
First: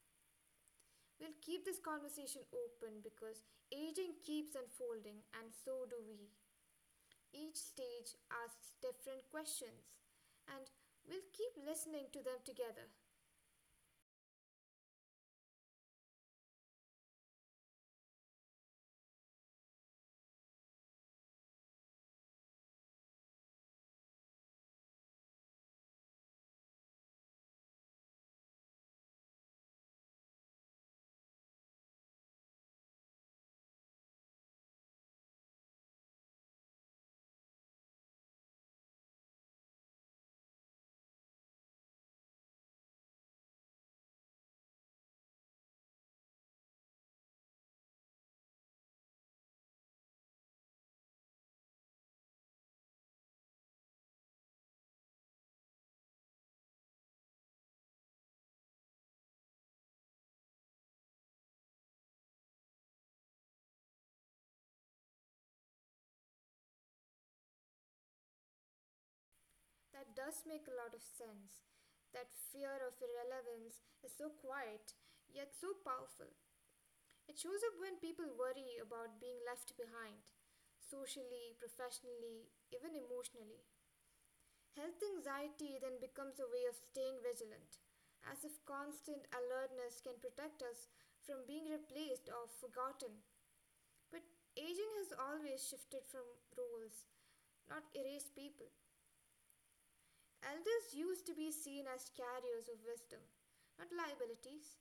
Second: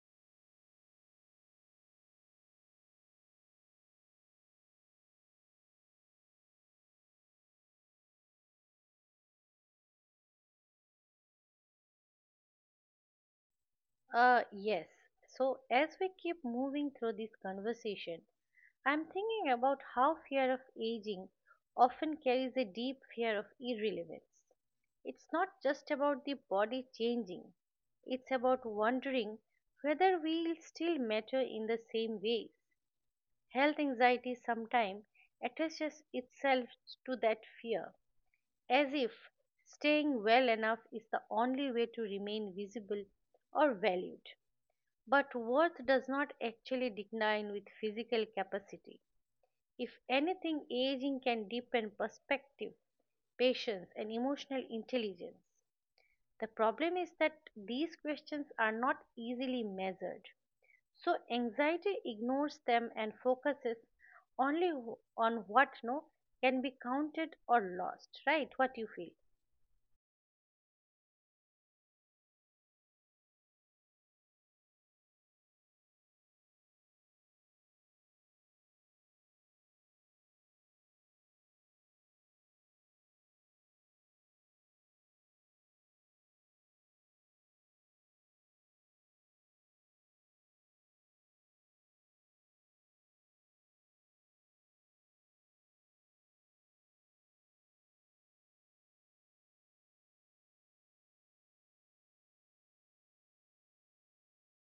[SPEAKER 2] We'll keep this conversation open because aging keeps unfolding, and so do we. Each stage asks different questions, and we'll keep listening to them together.
[SPEAKER 1] Yes. So, as we keep moving through this conversation, I'm thinking about how fear of aging often carries a deep fear of irrelevance. It's not just about the body changing, it's about wondering whether we'll still matter in the same ways. Health anxiety sometimes attaches itself to that fear, as if staying well enough is the only way to remain visible or valued. But worth does not actually decline with physical capacity. If anything, aging can deepen perspective, patience, and emotional intelligence. The problem is that these questions are not easily measured. So anxiety ignores them and focuses only on what no can be counted or lost, right? What you feel?
[SPEAKER 2] That does make a lot of sense. That fear of irrelevance is so quiet, yet so powerful. It shows up when people worry about being left behind, socially, professionally, even emotionally. Health anxiety then becomes a way of staying vigilant, as if constant alertness can protect us from being replaced or forgotten. But aging has always shifted from roles, not erased people. Elders used to be seen as carriers of wisdom, not liabilities.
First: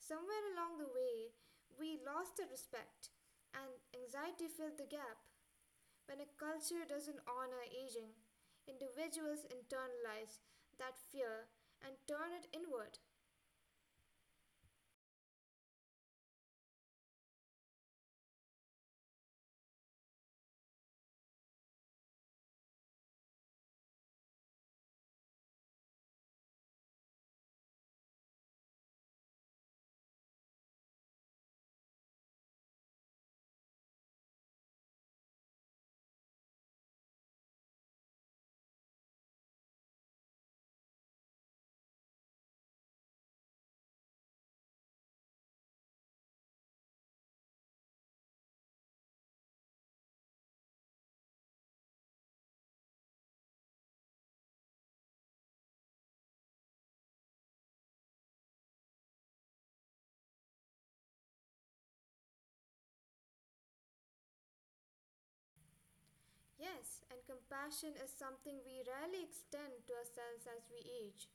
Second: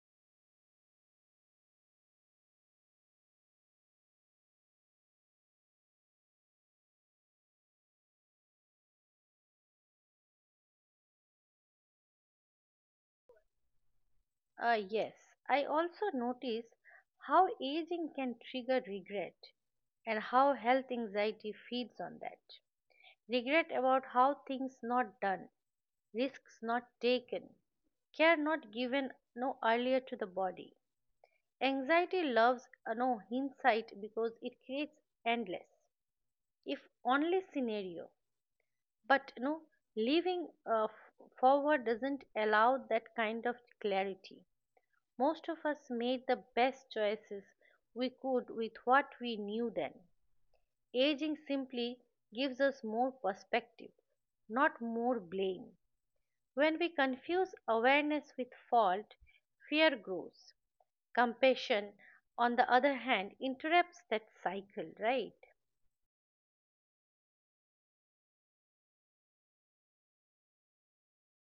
[SPEAKER 2] Somewhere along the way, we lost the respect, and anxiety filled the gap. When a culture doesn't honor aging, individuals internalize that fear and turn it inward.
[SPEAKER 1] Yes, I also notice how aging can trigger regret and how health anxiety feeds on that. Regret about how things not done, risks not taken, care not given no earlier to the body. Anxiety loves no hindsight because it creates endless, if only scenario. But living forward doesn't allow that kind of clarity. Most of us made the best choices we could with what we knew then. Aging simply gives us more perspective, not more blame. When we confuse awareness with fault, fear grows. Compassion, on the other hand, interrupts that cycle, right?
[SPEAKER 2] Yes, and compassion is something we rarely extend to ourselves as we age.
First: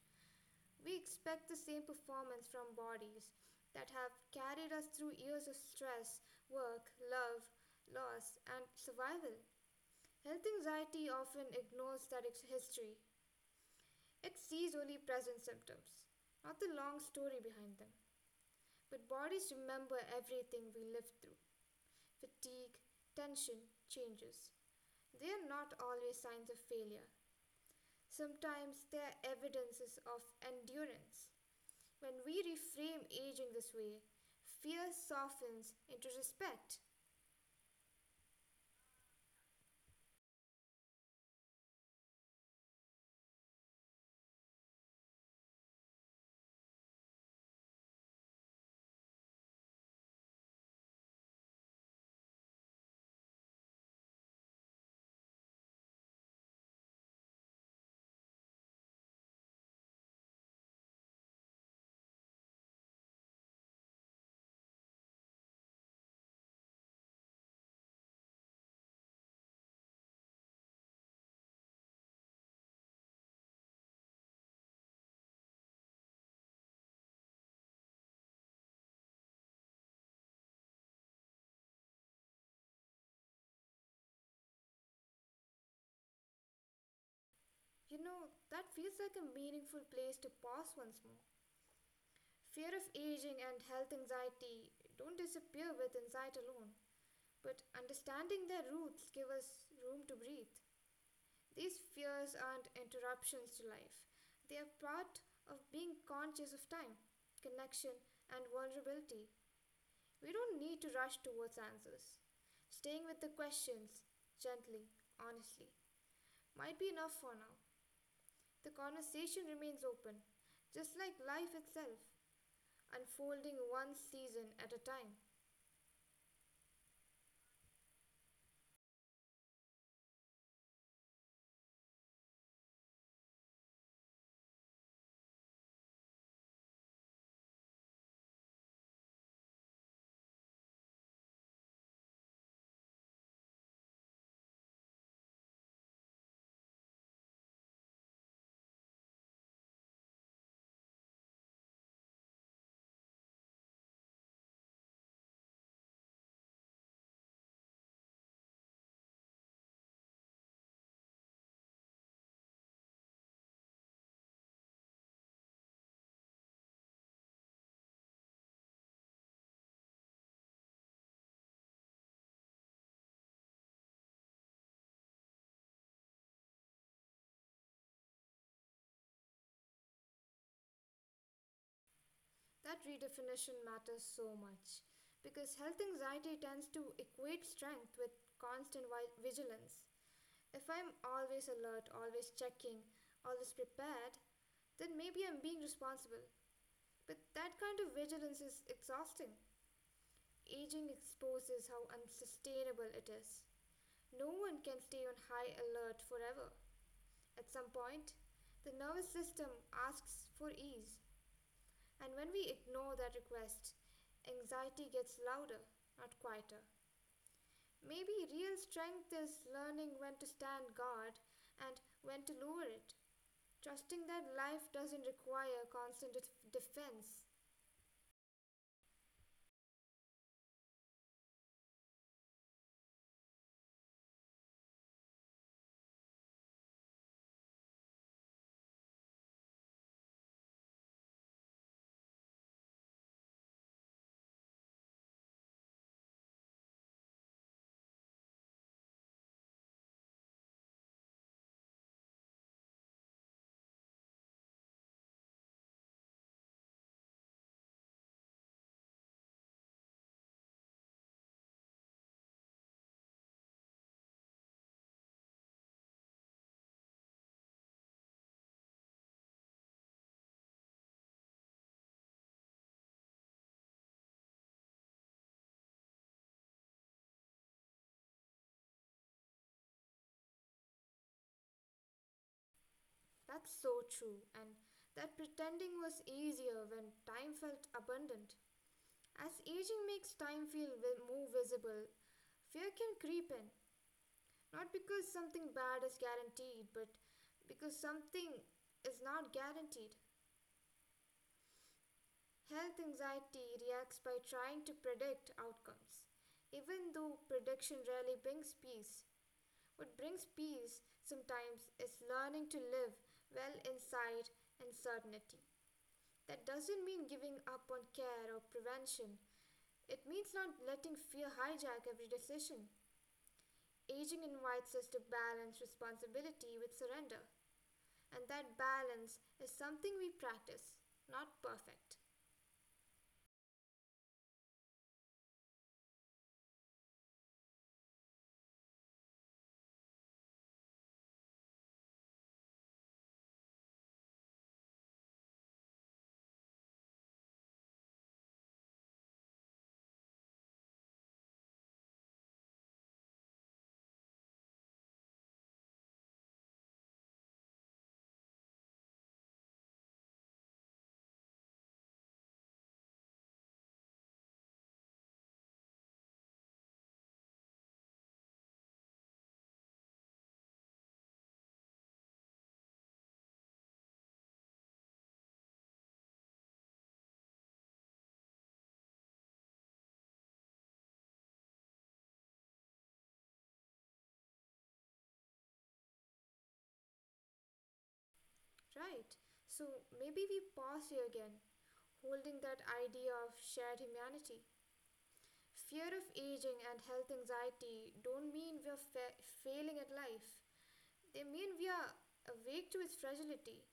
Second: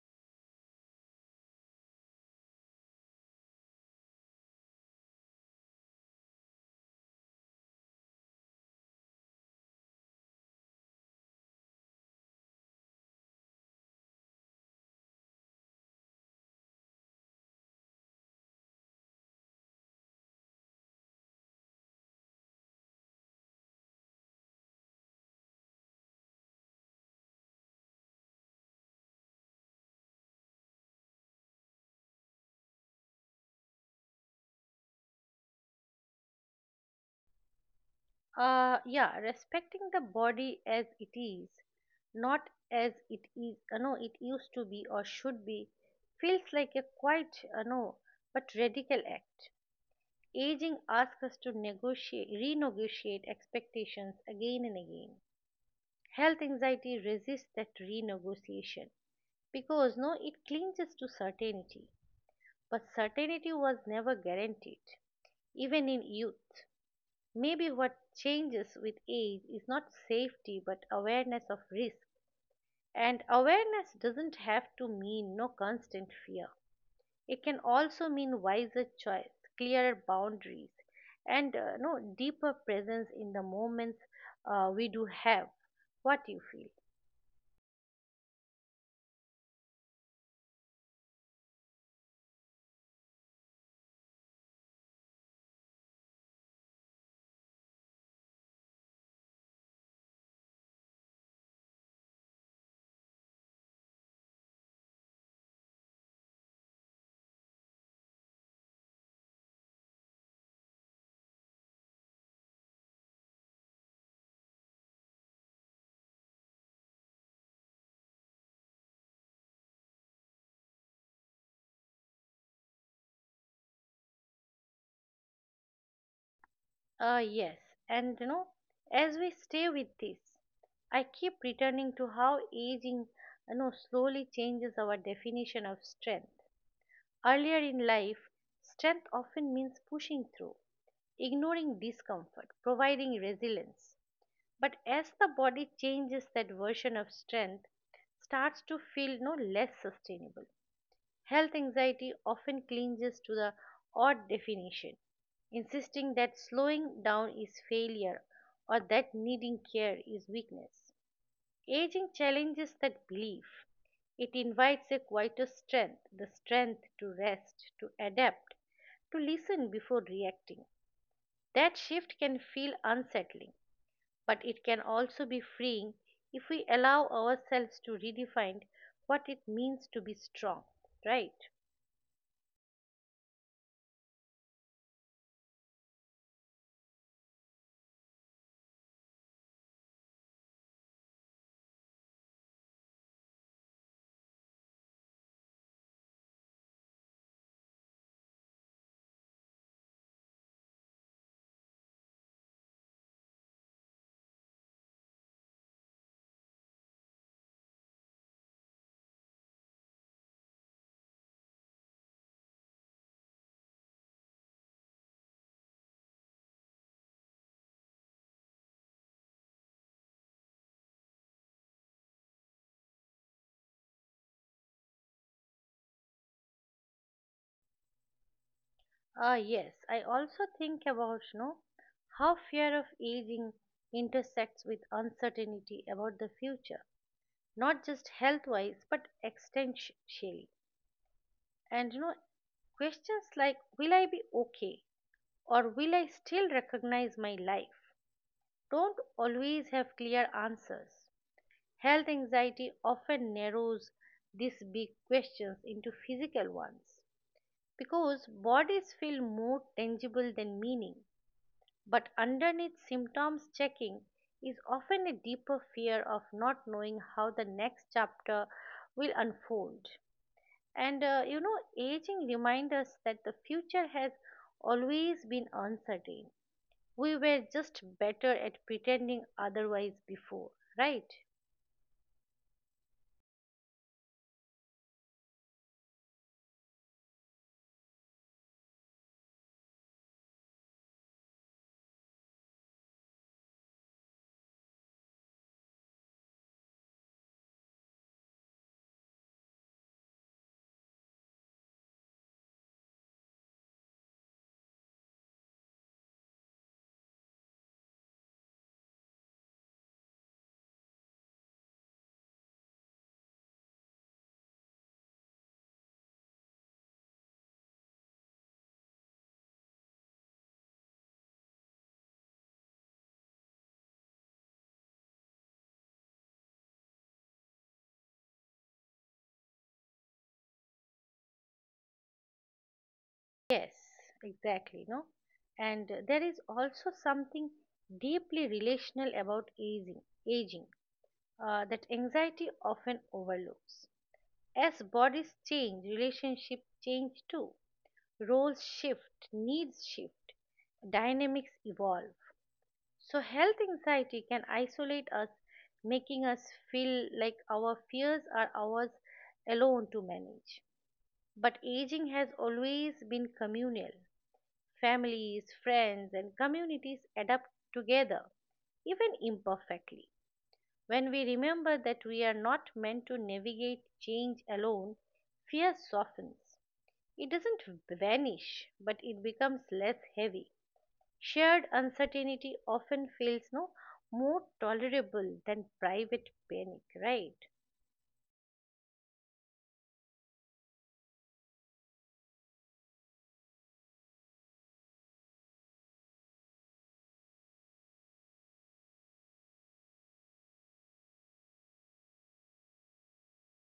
[SPEAKER 2] We expect the same performance from bodies that have carried us through years of stress, work, love, loss, and survival. Health anxiety often ignores that history. It sees only present symptoms, not the long story behind them. But bodies remember everything we live through fatigue, tension, changes. They are not always signs of failure. Sometimes they are evidences of endurance. When we reframe aging this way, fear softens into respect.
[SPEAKER 1] Yeah, respecting the body as it is, not as it is, no, it used to be or should be, feels like a quite, no, but radical act. Aging asks us to negotiate, renegotiate expectations again and again. Health anxiety resists that renegotiation because, no, it clings to certainty. But certainty was never guaranteed, even in youth. Maybe what changes with age is not safety but awareness of risk. And awareness doesn't have to mean no constant fear. It can also mean wiser choice, clearer boundaries, and no deeper presence in the moments we do have. What you feel?
[SPEAKER 2] You know, that feels like a meaningful place to pause once more. Fear of aging and health anxiety don't disappear with insight alone, but understanding their roots give us room to breathe. These fears aren't interruptions to life. They are part of being conscious of time, connection, and vulnerability. We don't need to rush towards answers. Staying with the questions, gently, honestly, might be enough for now. The conversation remains open, just like life itself, unfolding one season at a time.
[SPEAKER 1] Yes. And you know, as we stay with this, I keep returning to how aging, slowly changes our definition of strength. Earlier in life, strength often means pushing through, ignoring discomfort, providing resilience. But as the body changes, that version of strength starts to feel no less sustainable. Health anxiety often clinges to the odd definition, insisting that slowing down is failure or that needing care is weakness. Aging challenges that belief. It invites a quieter strength, the strength to rest, to adapt, to listen before reacting. That shift can feel unsettling, but it can also be freeing if we allow ourselves to redefine what it means to be strong, right?
[SPEAKER 2] That redefinition matters so much because health anxiety tends to equate strength with constant vigilance. If I'm always alert, always checking, always prepared, then maybe I'm being responsible. But that kind of vigilance is exhausting. Aging exposes how unsustainable it is. No one can stay on high alert forever. At some point, the nervous system asks for ease, and when we ignore that request, anxiety gets louder, not quieter. Maybe real strength is learning when to stand guard and when to lower it, trusting that life doesn't require constant defense.
[SPEAKER 1] Ah, yes, I also think about, how fear of aging intersects with uncertainty about the future, not just health wise but existentially. And you know, questions like "Will I be okay?" or "Will I still recognize my life?" don't always have clear answers. Health anxiety often narrows these big questions into physical ones because bodies feel more tangible than meaning. But underneath symptoms checking is often a deeper fear of not knowing how the next chapter will unfold. And aging reminds us that the future has always been uncertain. We were just better at pretending otherwise before, right?
[SPEAKER 2] That's so true, and that pretending was easier when time felt abundant. As aging makes time feel more visible, fear can creep in, not because something bad is guaranteed, but because something is not guaranteed. Health anxiety reacts by trying to predict outcomes, even though prediction rarely brings peace. What brings peace sometimes is learning to live well inside uncertainty. That doesn't mean giving up on care or prevention. It means not letting fear hijack every decision. Aging invites us to balance responsibility with surrender. And that balance is something we practice, not perfect,
[SPEAKER 1] Yes, exactly, no? And there is also something deeply relational about aging, aging that anxiety often overlooks. As bodies change, relationships change too. Roles shift, needs shift, dynamics evolve. So, health anxiety can isolate us, making us feel like our fears are ours alone to manage. But aging has always been communal. Families, friends, and communities adapt together, even imperfectly. When we remember that we are not meant to navigate change alone, fear softens. It doesn't vanish, but it becomes less heavy. Shared uncertainty often feels no more tolerable than private panic, right?
[SPEAKER 2] right? So maybe we pause here again, holding that idea of shared humanity. Fear of aging and health anxiety don't mean we're failing at life. They mean we are awake to its fragility.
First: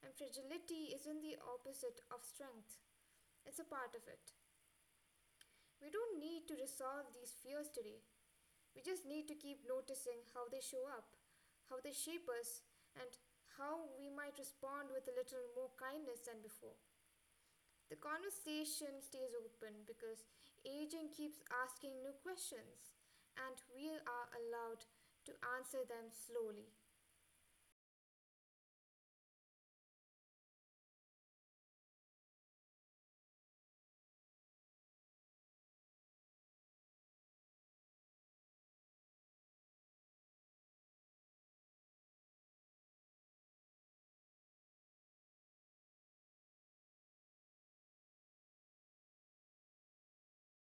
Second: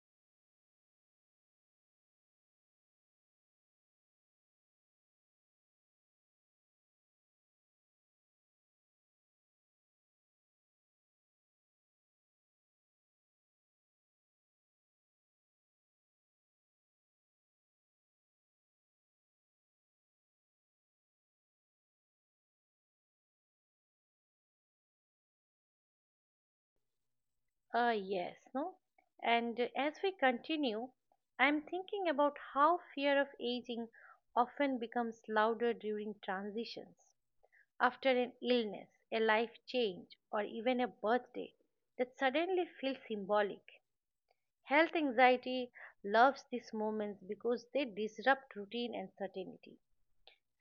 [SPEAKER 2] And fragility isn't the opposite of strength, it's a part of it. We don't need to resolve these fears today. We just need to keep noticing how they show up, how they shape us, and how we might respond with a little more kindness than before. The conversation stays open because aging keeps asking new questions, and we are allowed to answer them slowly.
[SPEAKER 1] Yes, no. And as we continue, I'm thinking about how fear of aging often becomes louder during transitions. After an illness, a life change, or even a birthday that suddenly feels symbolic. Health anxiety loves these moments because they disrupt routine and certainty.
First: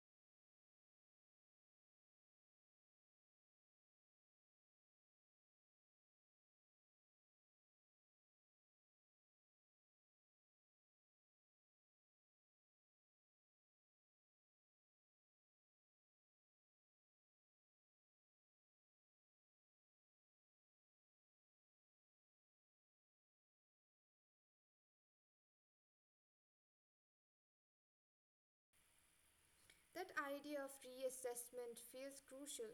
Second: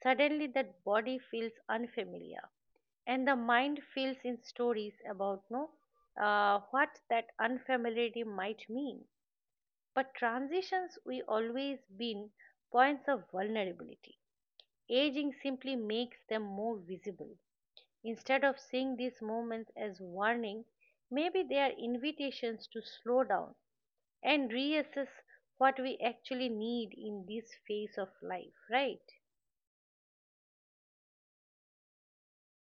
[SPEAKER 1] Suddenly, that body feels unfamiliar, and the mind fills in stories about no, what that unfamiliarity might mean. But transitions we always been points of vulnerability. Aging simply makes them more visible. Instead of seeing these moments as warning, maybe they are invitations to slow down and reassess what we actually need in this phase of life, right?
[SPEAKER 2] That idea of reassessment feels crucial.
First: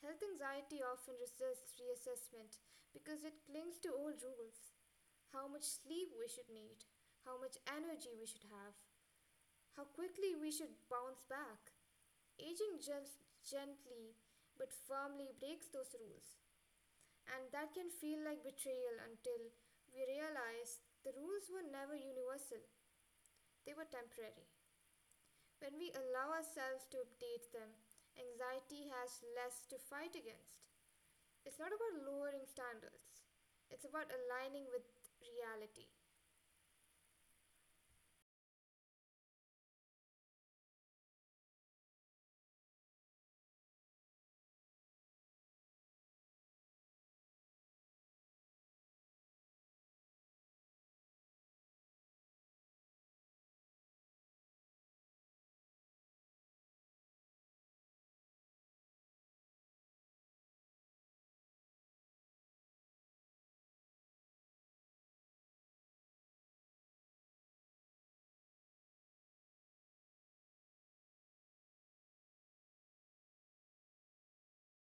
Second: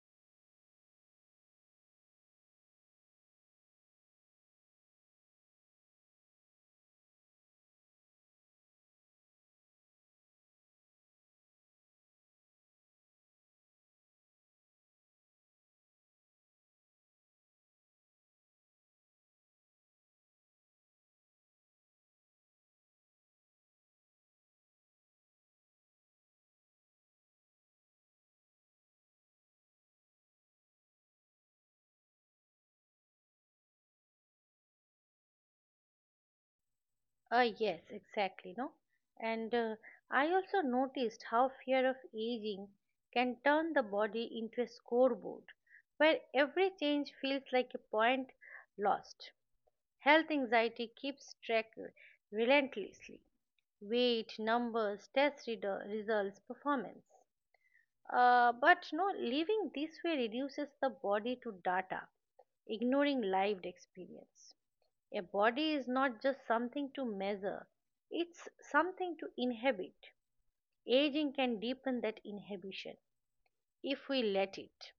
[SPEAKER 2] Health anxiety often resists reassessment because it clings to old rules. How much sleep we should need, how much energy we should have, how quickly we should bounce back. Aging just gently but firmly breaks those rules, and that can feel like betrayal until we realize the rules were never universal, they were temporary. When we allow ourselves to update them, anxiety has less to fight against. It's not about lowering standards, it's about aligning with reality.
[SPEAKER 1] Yes, exactly, no? And I also noticed how fear of aging can turn the body into a scoreboard where every change feels like a point lost. Health anxiety keeps track relentlessly: weight, numbers, test reader, results, performance. But no, living this way reduces the body to data, ignoring lived experience. A body is not just something to measure, it's something to inhabit. Aging can deepen that inhibition if we let it.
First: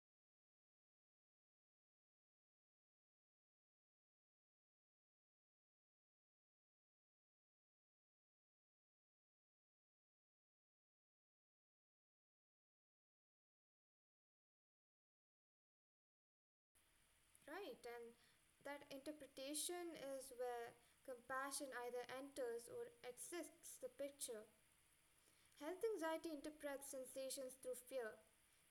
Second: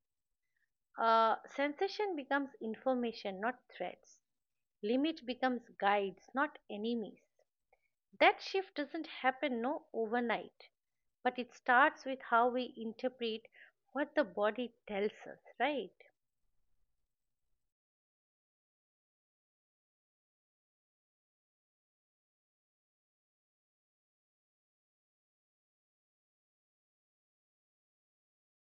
[SPEAKER 1] Sensation becomes information, not threats. Limit becomes guides, not enemies. That shift doesn't happen no overnight, but it starts with how we interpret what the body tells us, right?
[SPEAKER 2] Right, and that interpretation is where compassion either enters or exits the picture. Health anxiety interprets sensations through fear,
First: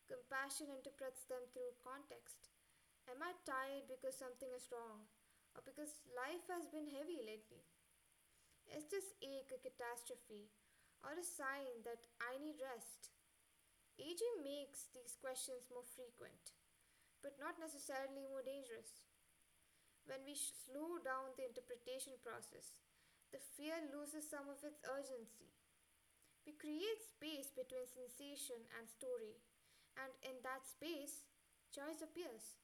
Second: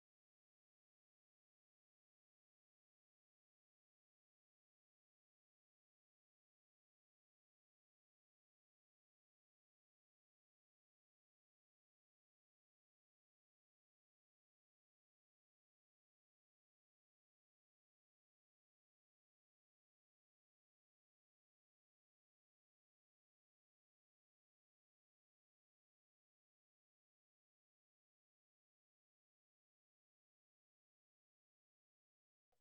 [SPEAKER 2] compassion interprets them through context. Am I tired because something is wrong? Or because life has been heavy lately? Is this ache a catastrophe? Or a sign that I need rest? Aging makes these questions more frequent, but not necessarily more dangerous when we slow down the interpretation process. The fear loses some of its urgency. We create space between sensation and story, and in that space, choice appears.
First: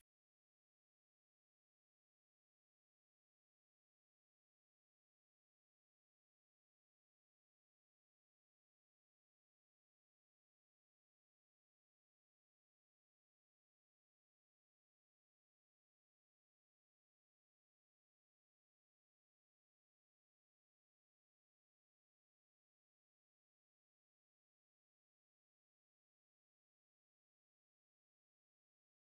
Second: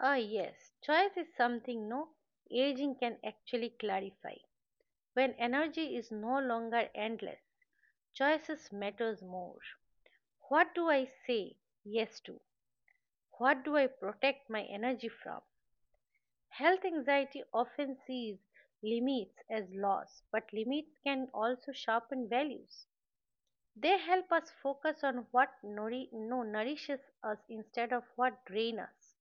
[SPEAKER 1] Ah, yes, choice is something no aging can actually clarify. When energy is no longer endless, choices matters more. What do I say yes to? What do I protect my energy from? Health anxiety often sees limits as loss, but limits can also sharpen values. They help us focus on what nouri- no, nourishes us instead of what drain us.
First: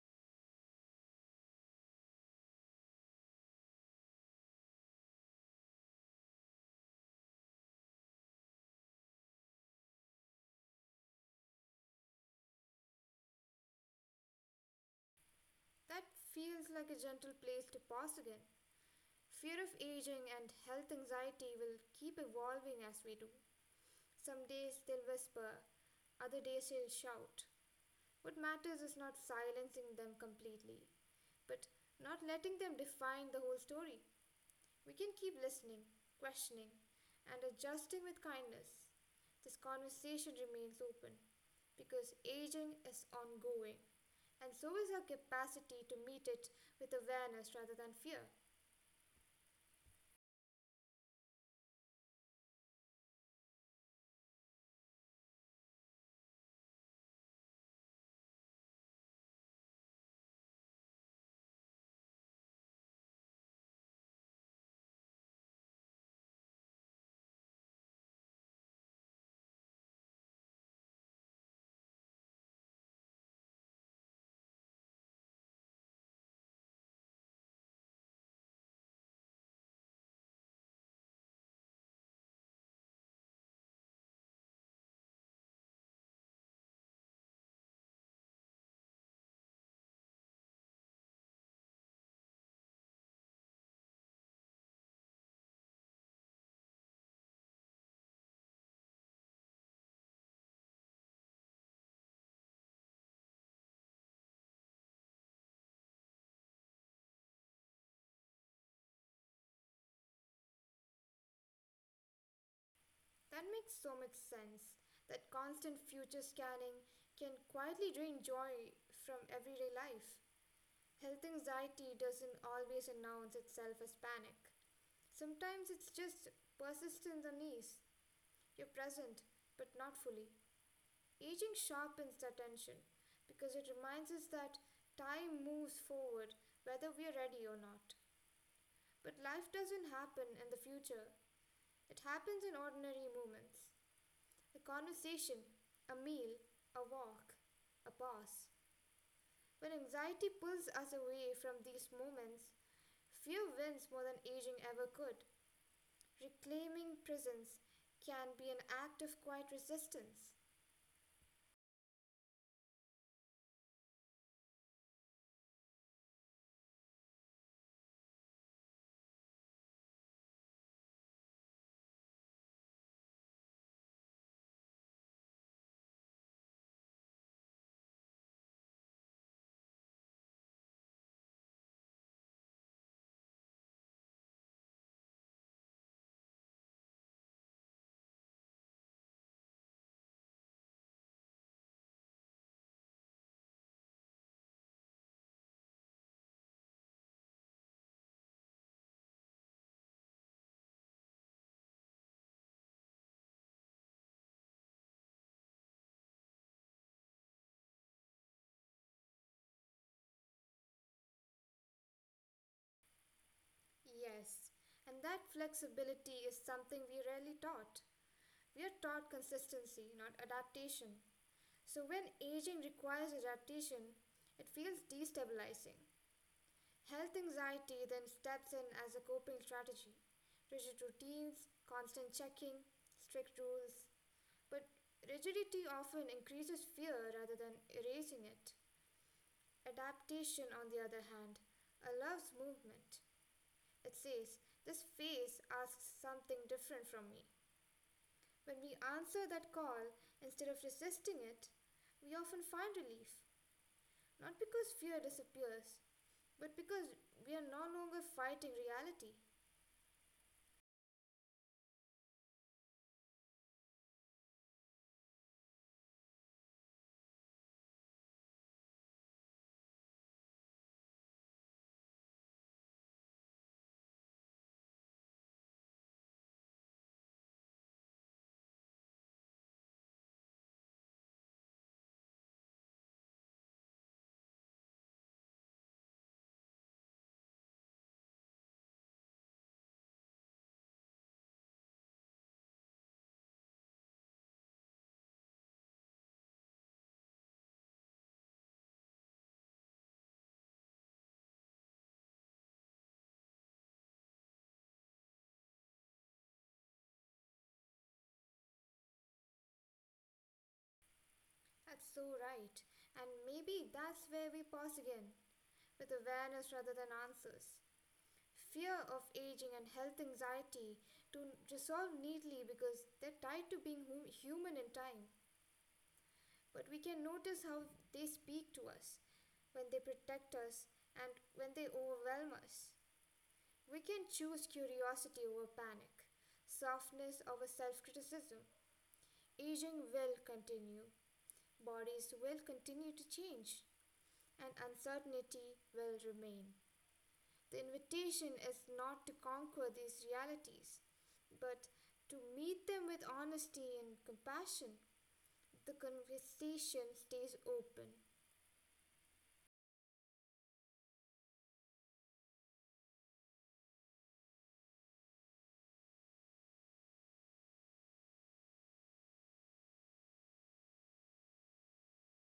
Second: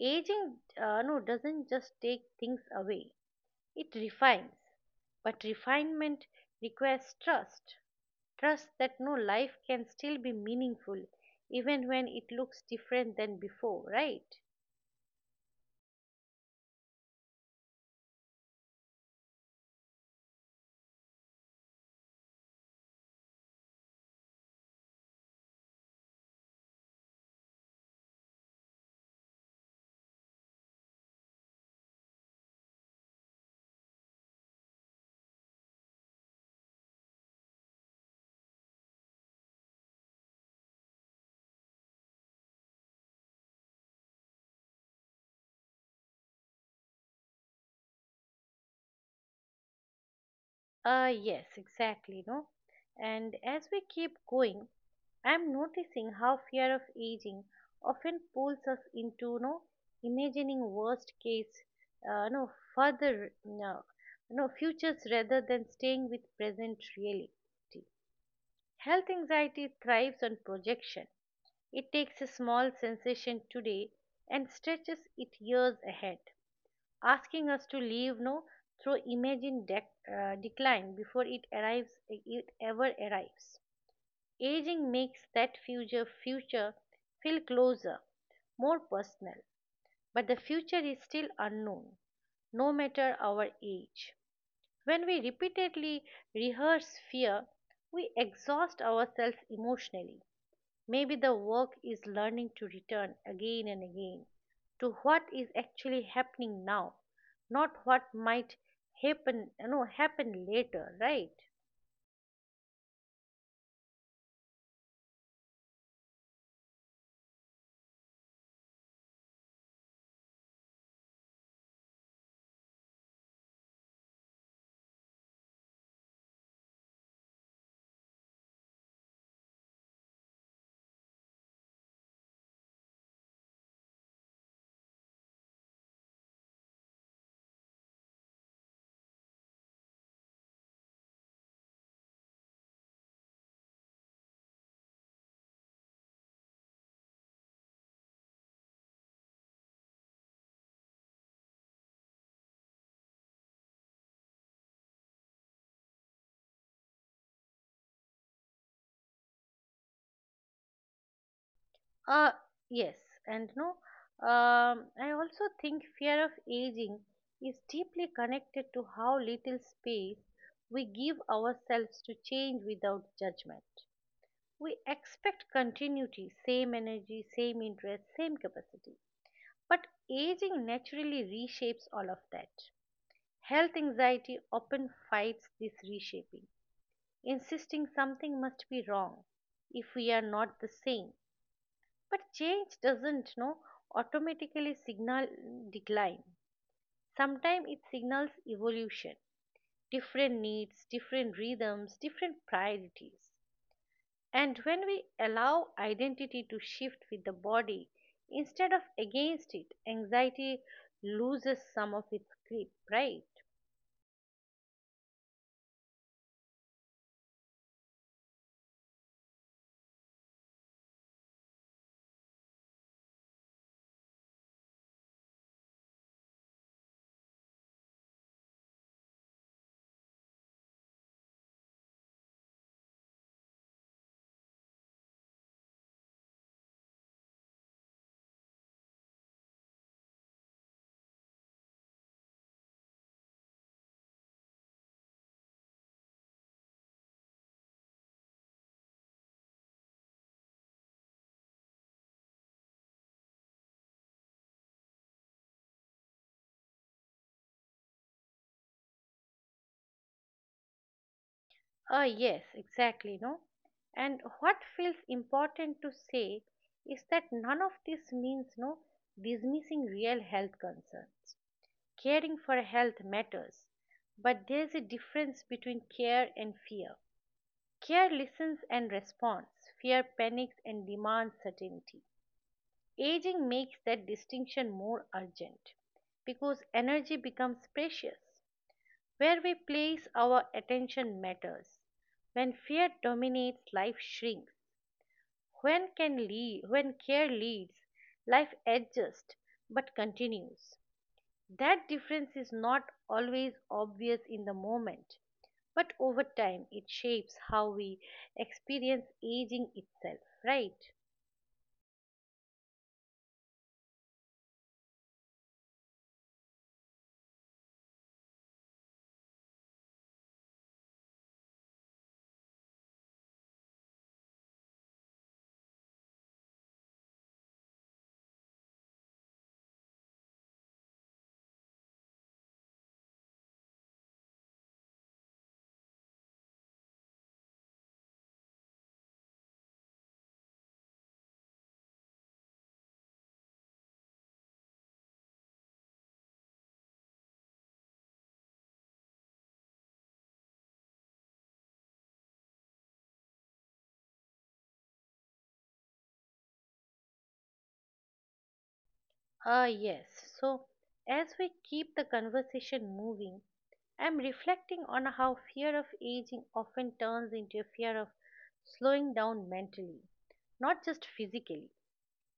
[SPEAKER 1] Aging, doesn't just take things away, it refines. But refinement requires trust, trust that no life can still be meaningful even when it looks different than before, right?
[SPEAKER 2] That feels like a gentle place to pause again. Fear of aging and health anxiety will keep evolving as we do. Some days they'll whisper, other days they'll shout. What matters is not silencing them completely, but not letting them define the whole story. We can keep listening, questioning, and adjusting with kindness. This conversation remains open because aging is ongoing. And so is her capacity to meet it with awareness rather than fear.
[SPEAKER 1] Yes, exactly, no? And as we keep going, I'm noticing how fear of aging often pulls us into, imagining worst case, no further, no, no futures rather than staying with present reality. Health anxiety thrives on projection. It takes a small sensation today and stretches it years ahead, asking us to leave no through imagine decline before it ever arrives. Aging makes that future feel closer, more personal, but the future is still unknown, no matter our age. When we repeatedly rehearse fear, we exhaust ourselves emotionally. Maybe the work is learning to return again and again to what is actually happening now, not what might happen you know happen later, right?
[SPEAKER 2] That makes so much sense. That constant future scanning can quietly drain joy from everyday life. Health anxiety doesn't always announce itself as panic. Sometimes it's just persistent unease. You're present, but not fully. Aging sharpens that tension because it reminds us that time moves forward whether we are ready or not. But life doesn't happen in the future. It happens in ordinary moments, a conversation, a meal, a walk, a pause. When anxiety pulls us away from these moments, fear wins more than aging ever could. Reclaiming presence can be an act of quiet resistance.
[SPEAKER 1] Uh yes, and no, I also think fear of aging is deeply connected to how little space we give ourselves to change without judgment. We expect continuity, same energy, same interest, same capacity. But aging naturally reshapes all of that. Health anxiety often fights this reshaping, insisting something must be wrong if we are not the same. But change doesn't no automatically signal decline. Sometimes it signals evolution, different needs, different rhythms, different priorities. And when we allow identity to shift with the body instead of against it, anxiety loses some of its grip, right?
[SPEAKER 2] Yes, and that flexibility is something we rarely taught. We are taught consistency, not adaptation. So, when aging requires adaptation, it feels destabilizing. Health anxiety then steps in as a coping strategy, rigid routines, constant checking, strict rules. But rigidity often increases fear rather than erasing it. Adaptation, on the other hand, allows movement. It says, this phase asks something different from me. When we answer that call instead of resisting it, we often find relief. Not because fear disappears, but because we are no longer fighting reality.
[SPEAKER 1] Ah, yes, exactly, no? And what feels important to say is that none of this means no dismissing real health concern. Caring for health matters, but there's a difference between care and fear. Care listens and responds, fear panics and demands certainty. Aging makes that distinction more urgent because energy becomes precious. Where we place our attention matters. When fear dominates, life shrinks. When can lead, when care leads, life adjusts but continues. That difference is not always obvious in the moment, but over time it shapes how we experience aging itself, right?
[SPEAKER 2] That's so right. And maybe that's where we pause again, with awareness rather than answers. Fear of aging and health anxiety to resolve neatly because they're tied to being human in time. But we can notice how they speak to us, when they protect us, and when they overwhelm us. We can choose curiosity over panic, softness over self criticism. Aging will continue, bodies will continue to change, and uncertainty will remain. The invitation is not to conquer these realities, but to meet them with honesty and compassion. The conversation stays open.
[SPEAKER 1] Ah, yes. So, as we keep the conversation moving, I'm reflecting on how fear of aging often turns into a fear of slowing down mentally, not just physically.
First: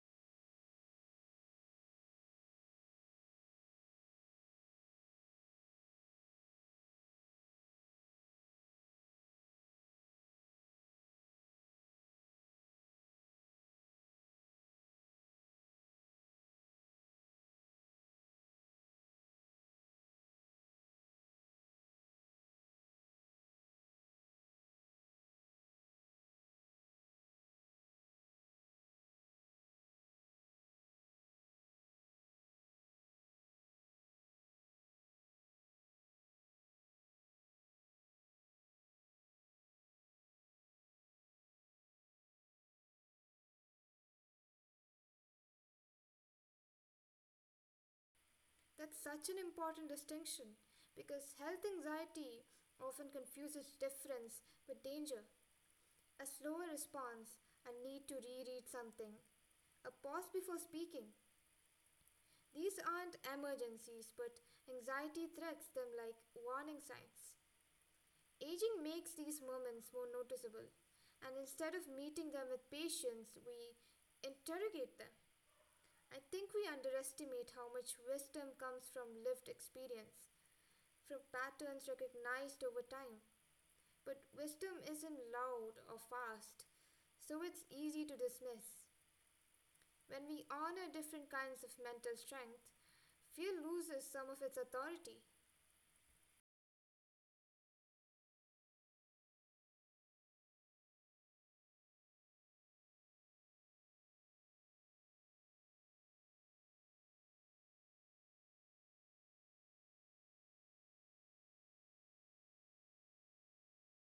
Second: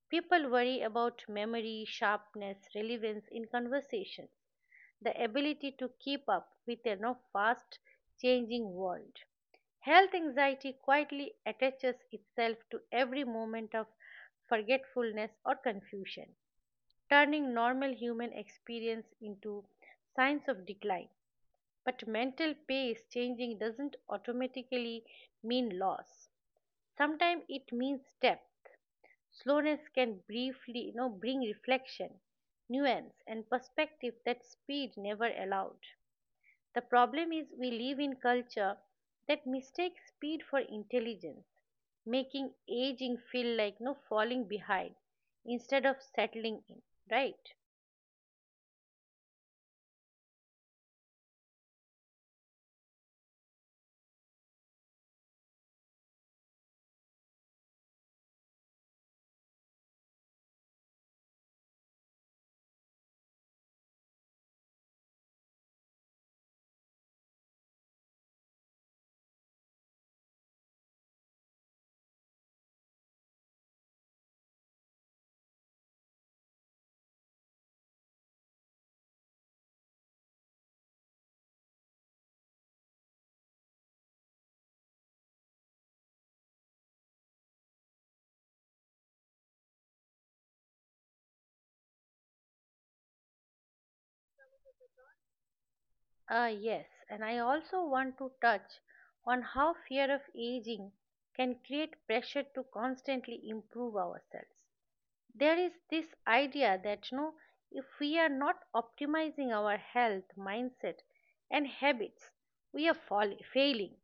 [SPEAKER 1] People worry about memory, sharpness, relevance in conversations, the ability to keep up with a now fast changing world. Health anxiety quietly attaches itself to every moment of forgetfulness or confusion, turning normal human experience into signs of decline. But mental pace changing doesn't automatically mean loss. Sometimes it means depth. Slowness can briefly, bring reflection, nuance, and perspective that speed never allowed. The problem is we live in culture that mistakes speed for intelligence, making aging feel like no falling behind instead of settling in, right?
[SPEAKER 2] That's such an important distinction because health anxiety often confuses difference with danger. A slower response, a need to reread something, a pause before speaking. These aren't emergencies, but anxiety threats them like warning signs. Aging makes these moments more noticeable, and instead of meeting them with patience, we interrogate them. I think we underestimate how much wisdom comes from lived experience, from patterns recognized over time. But wisdom isn't loud or fast, so it's easy to dismiss. When we honor different kinds of mental strength, fear loses some of its authority.
[SPEAKER 1] Ah, yes, and I also want to touch on how fear of aging can create pressure to constantly improve ourselves. There is this idea that no, if we are not optimizing our health, mindset, and habits, we are failing.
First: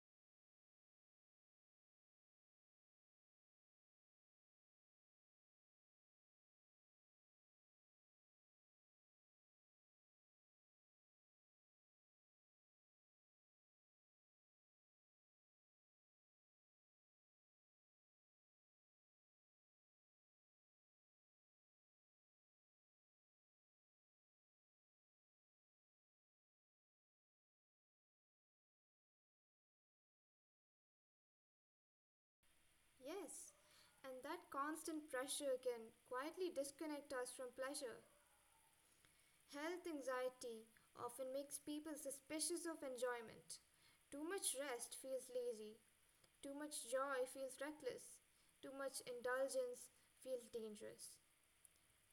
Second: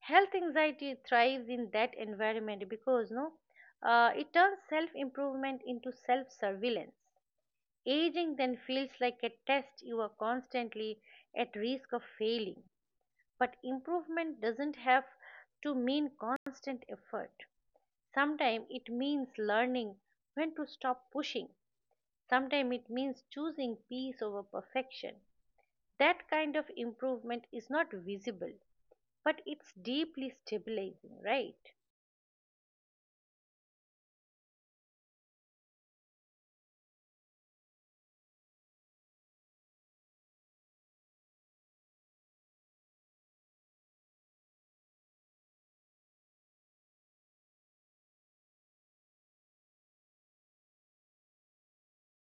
[SPEAKER 1] Health anxiety thrives in that environment because no, it turns self improvement into self surveillance. Aging then feels like a test you are constantly at risk of failing. But improvement doesn't have to mean constant effort. Sometimes it means learning when to stop pushing. Sometimes it means choosing peace over perfection. That kind of improvement is not visible, but it's deeply stabilizing, right?
[SPEAKER 2] Yes, and that constant pressure can quietly disconnect us from pleasure. Health anxiety often makes people suspicious of enjoyment. Too much rest feels lazy, too much joy feels reckless, too much indulgence feels dangerous.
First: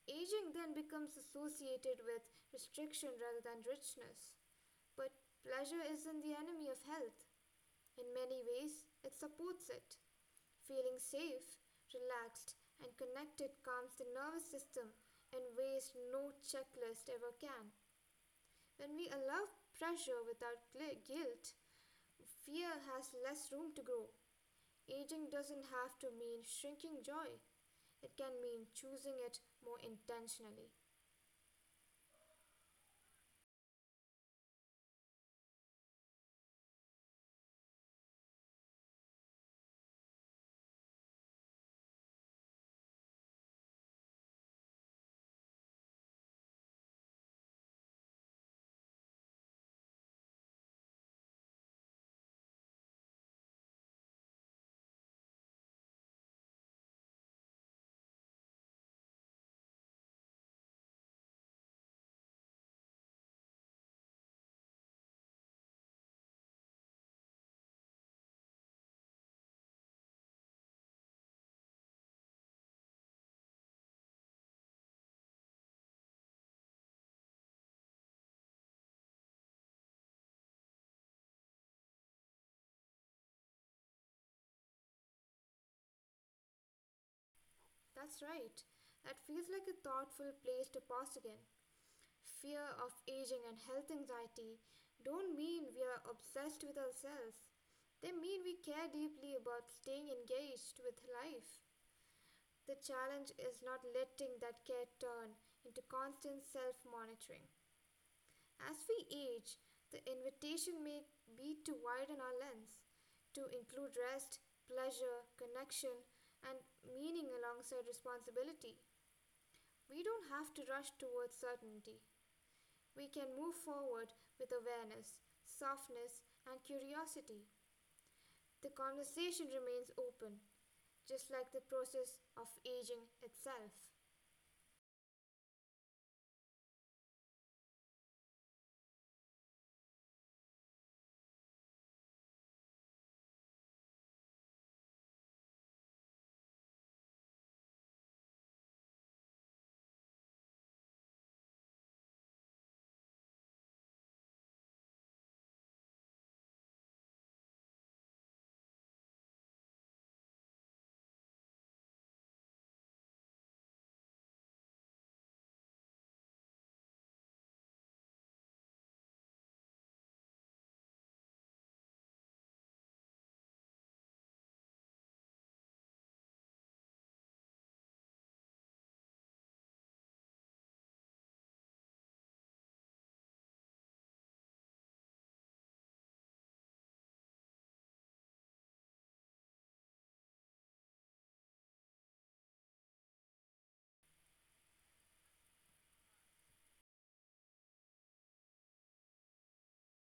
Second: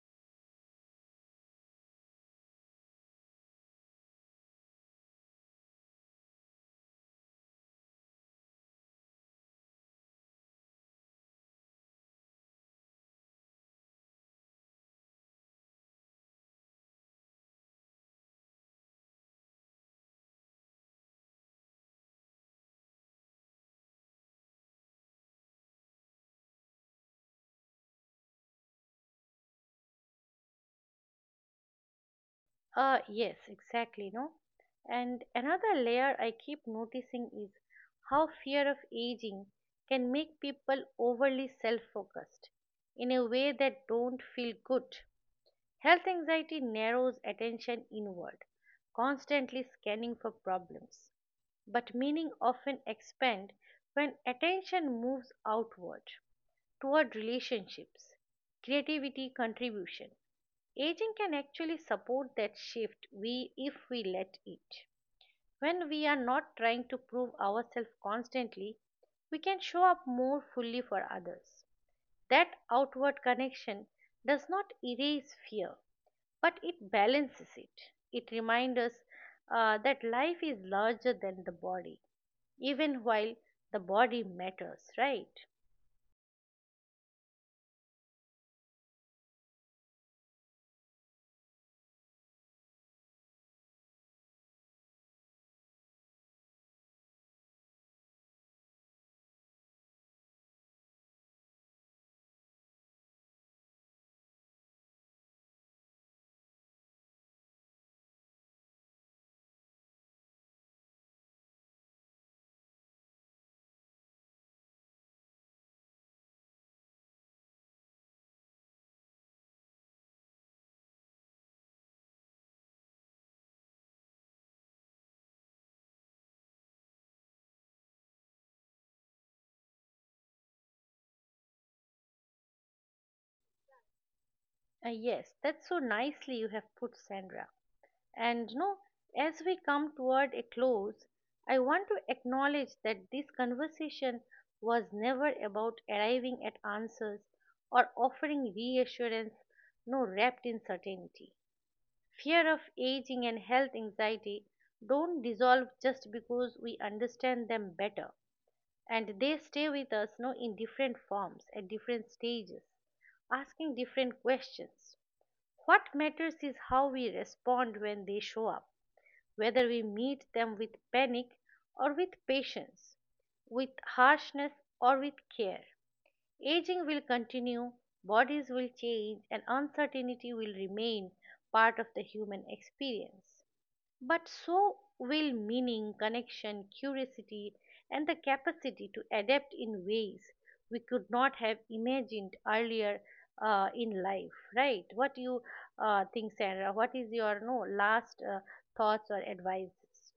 [SPEAKER 2] Aging then becomes associated with restriction rather than richness. But pleasure isn't the enemy of health. In many ways, it supports it. Feeling safe, relaxed, and connected calms the nervous system in ways no checklist ever can. When we allow pressure without guilt, fear has less room to grow. Aging doesn't have to mean shrinking joy, it can mean choosing it more intentionally.
[SPEAKER 1] Yes, exactly, no? And another layer I keep noticing is how fear of aging can make people overly self-focused in a way that don't feel good. Health anxiety narrows attention inward, constantly scanning for problems, but meaning often expand when attention moves outward toward relationships, creativity, contribution. Aging can actually support that shift we if we let it. When we are not trying to prove ourselves constantly, we can show up more fully for others. That outward connection does not erase fear, but it balances it. It reminds us that life is larger than the body, even while the body matters, right?
[SPEAKER 2] That's right. That feels like a thoughtful place to pause again. Fear of aging and health anxiety don't mean we are obsessed with ourselves. They mean we care deeply about staying engaged with life. The challenge is not letting that care turn into constant self monitoring. As we age, the invitation may be to widen our lens, to include rest, pleasure, connection, and meaning alongside responsibility. We don't have to rush towards certainty. We can move forward with awareness, softness, and curiosity. The conversation remains open, just like the process of aging itself.
[SPEAKER 1] Yes, that's so nicely you have put, Sandra. And no, as we come toward a close, I want to acknowledge that this conversation was never about arriving at answers or offering reassurance, no, wrapped in certainty. Fear of aging and health anxiety don't dissolve just because we understand them better, and they stay with us no, in different forms at different stages, asking different questions. What matters is how we respond when they show up, whether we meet them with panic or with patience, with harshness or with care. Aging will continue, bodies will change, and uncertainty will remain part of the human experience. But so will meaning, connection, curiosity, and the capacity to adapt in ways we could not have imagined earlier in life, right? What do you think, Sandra? What is your no last thoughts or advice?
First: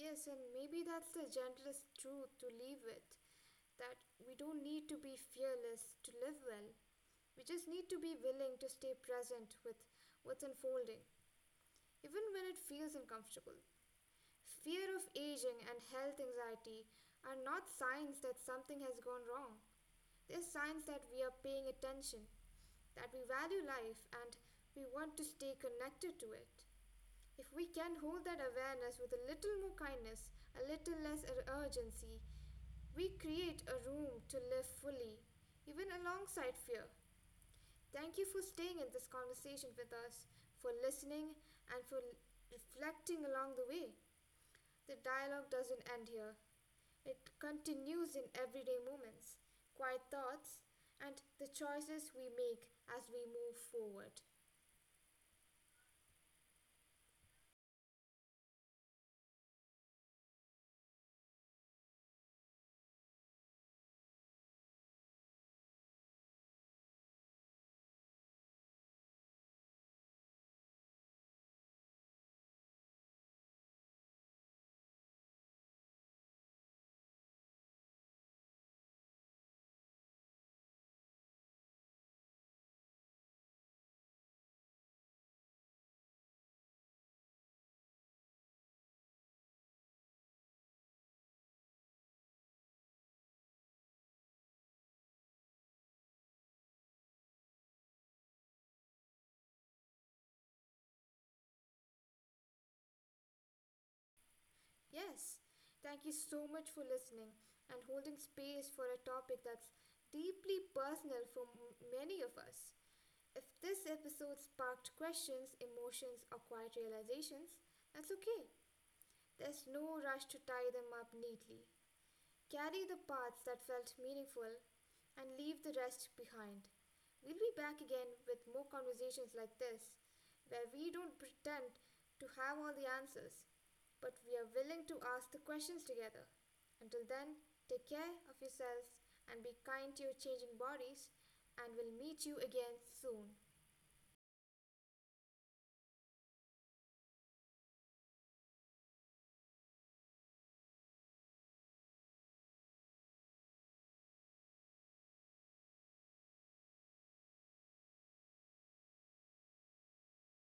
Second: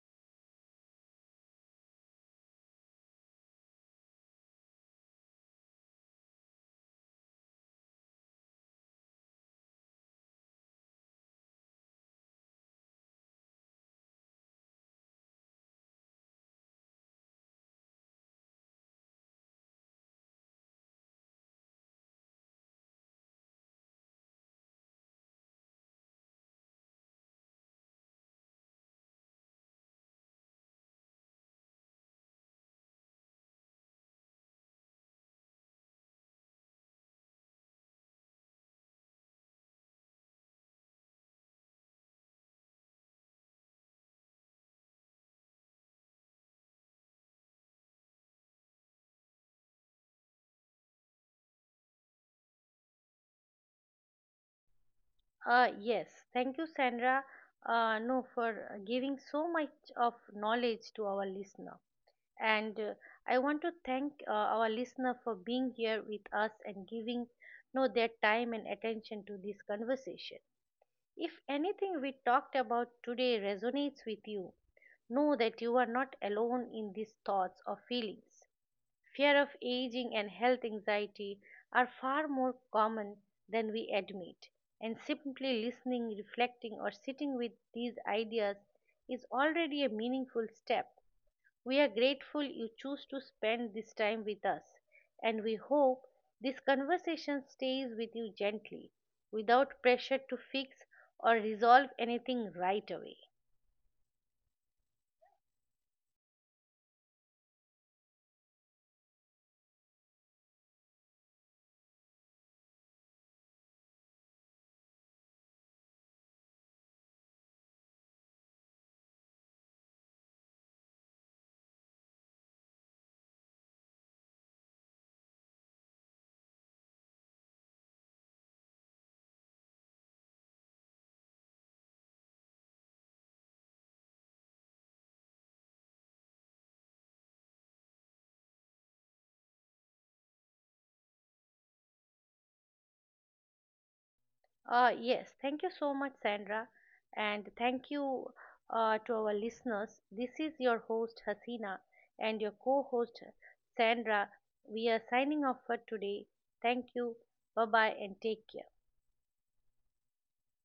[SPEAKER 2] Yes, and maybe that's the gentlest truth to leave with, that we don't need to be fearless to live well. We just need to be willing to stay present with what's unfolding, even when it feels uncomfortable. Fear of aging and health anxiety are not signs that something has gone wrong. They're signs that we are paying attention, that we value life, and we want to stay connected to it. If we can hold that awareness with a little more kindness, a little less urgency, we create a room to live fully, even alongside fear. Thank you for staying in this conversation with us, for listening, and for reflecting along the way. The dialogue doesn't end here, it continues in everyday moments, quiet thoughts, and the choices we make as we move forward.
[SPEAKER 1] Yes, thank you, Sandra. No, for giving so much of knowledge to our listener. And I want to thank our listener for being here with us and giving know their time and attention to this conversation. If anything we talked about today resonates with you, know that you are not alone in these thoughts or feelings. Fear of aging and health anxiety are far more common than we admit, and simply listening, reflecting, or sitting with these ideas is already a meaningful step. We are grateful you choose to spend this time with us, and we hope this conversation stays with you gently, without pressure to fix or resolve anything right away.
[SPEAKER 2] Yes, thank you so much for listening and holding space for a topic that's deeply personal for many of us. If this episode sparked questions, emotions, or quiet realizations, that's okay. There's no rush to tie them up neatly. Carry the parts that felt meaningful and leave the rest behind. We'll be back again with more conversations like this, where we don't pretend to have all the answers, but we are willing to ask the questions together. Until then, take care of yourselves and be kind to your changing bodies, and we'll meet you again soon.
[SPEAKER 1] Yes, thank you so much, Sandra, and thank you, to our listeners. This is your host Hasina and your co-host Sandra. We are signing off for today. Thank you. Bye bye and take care.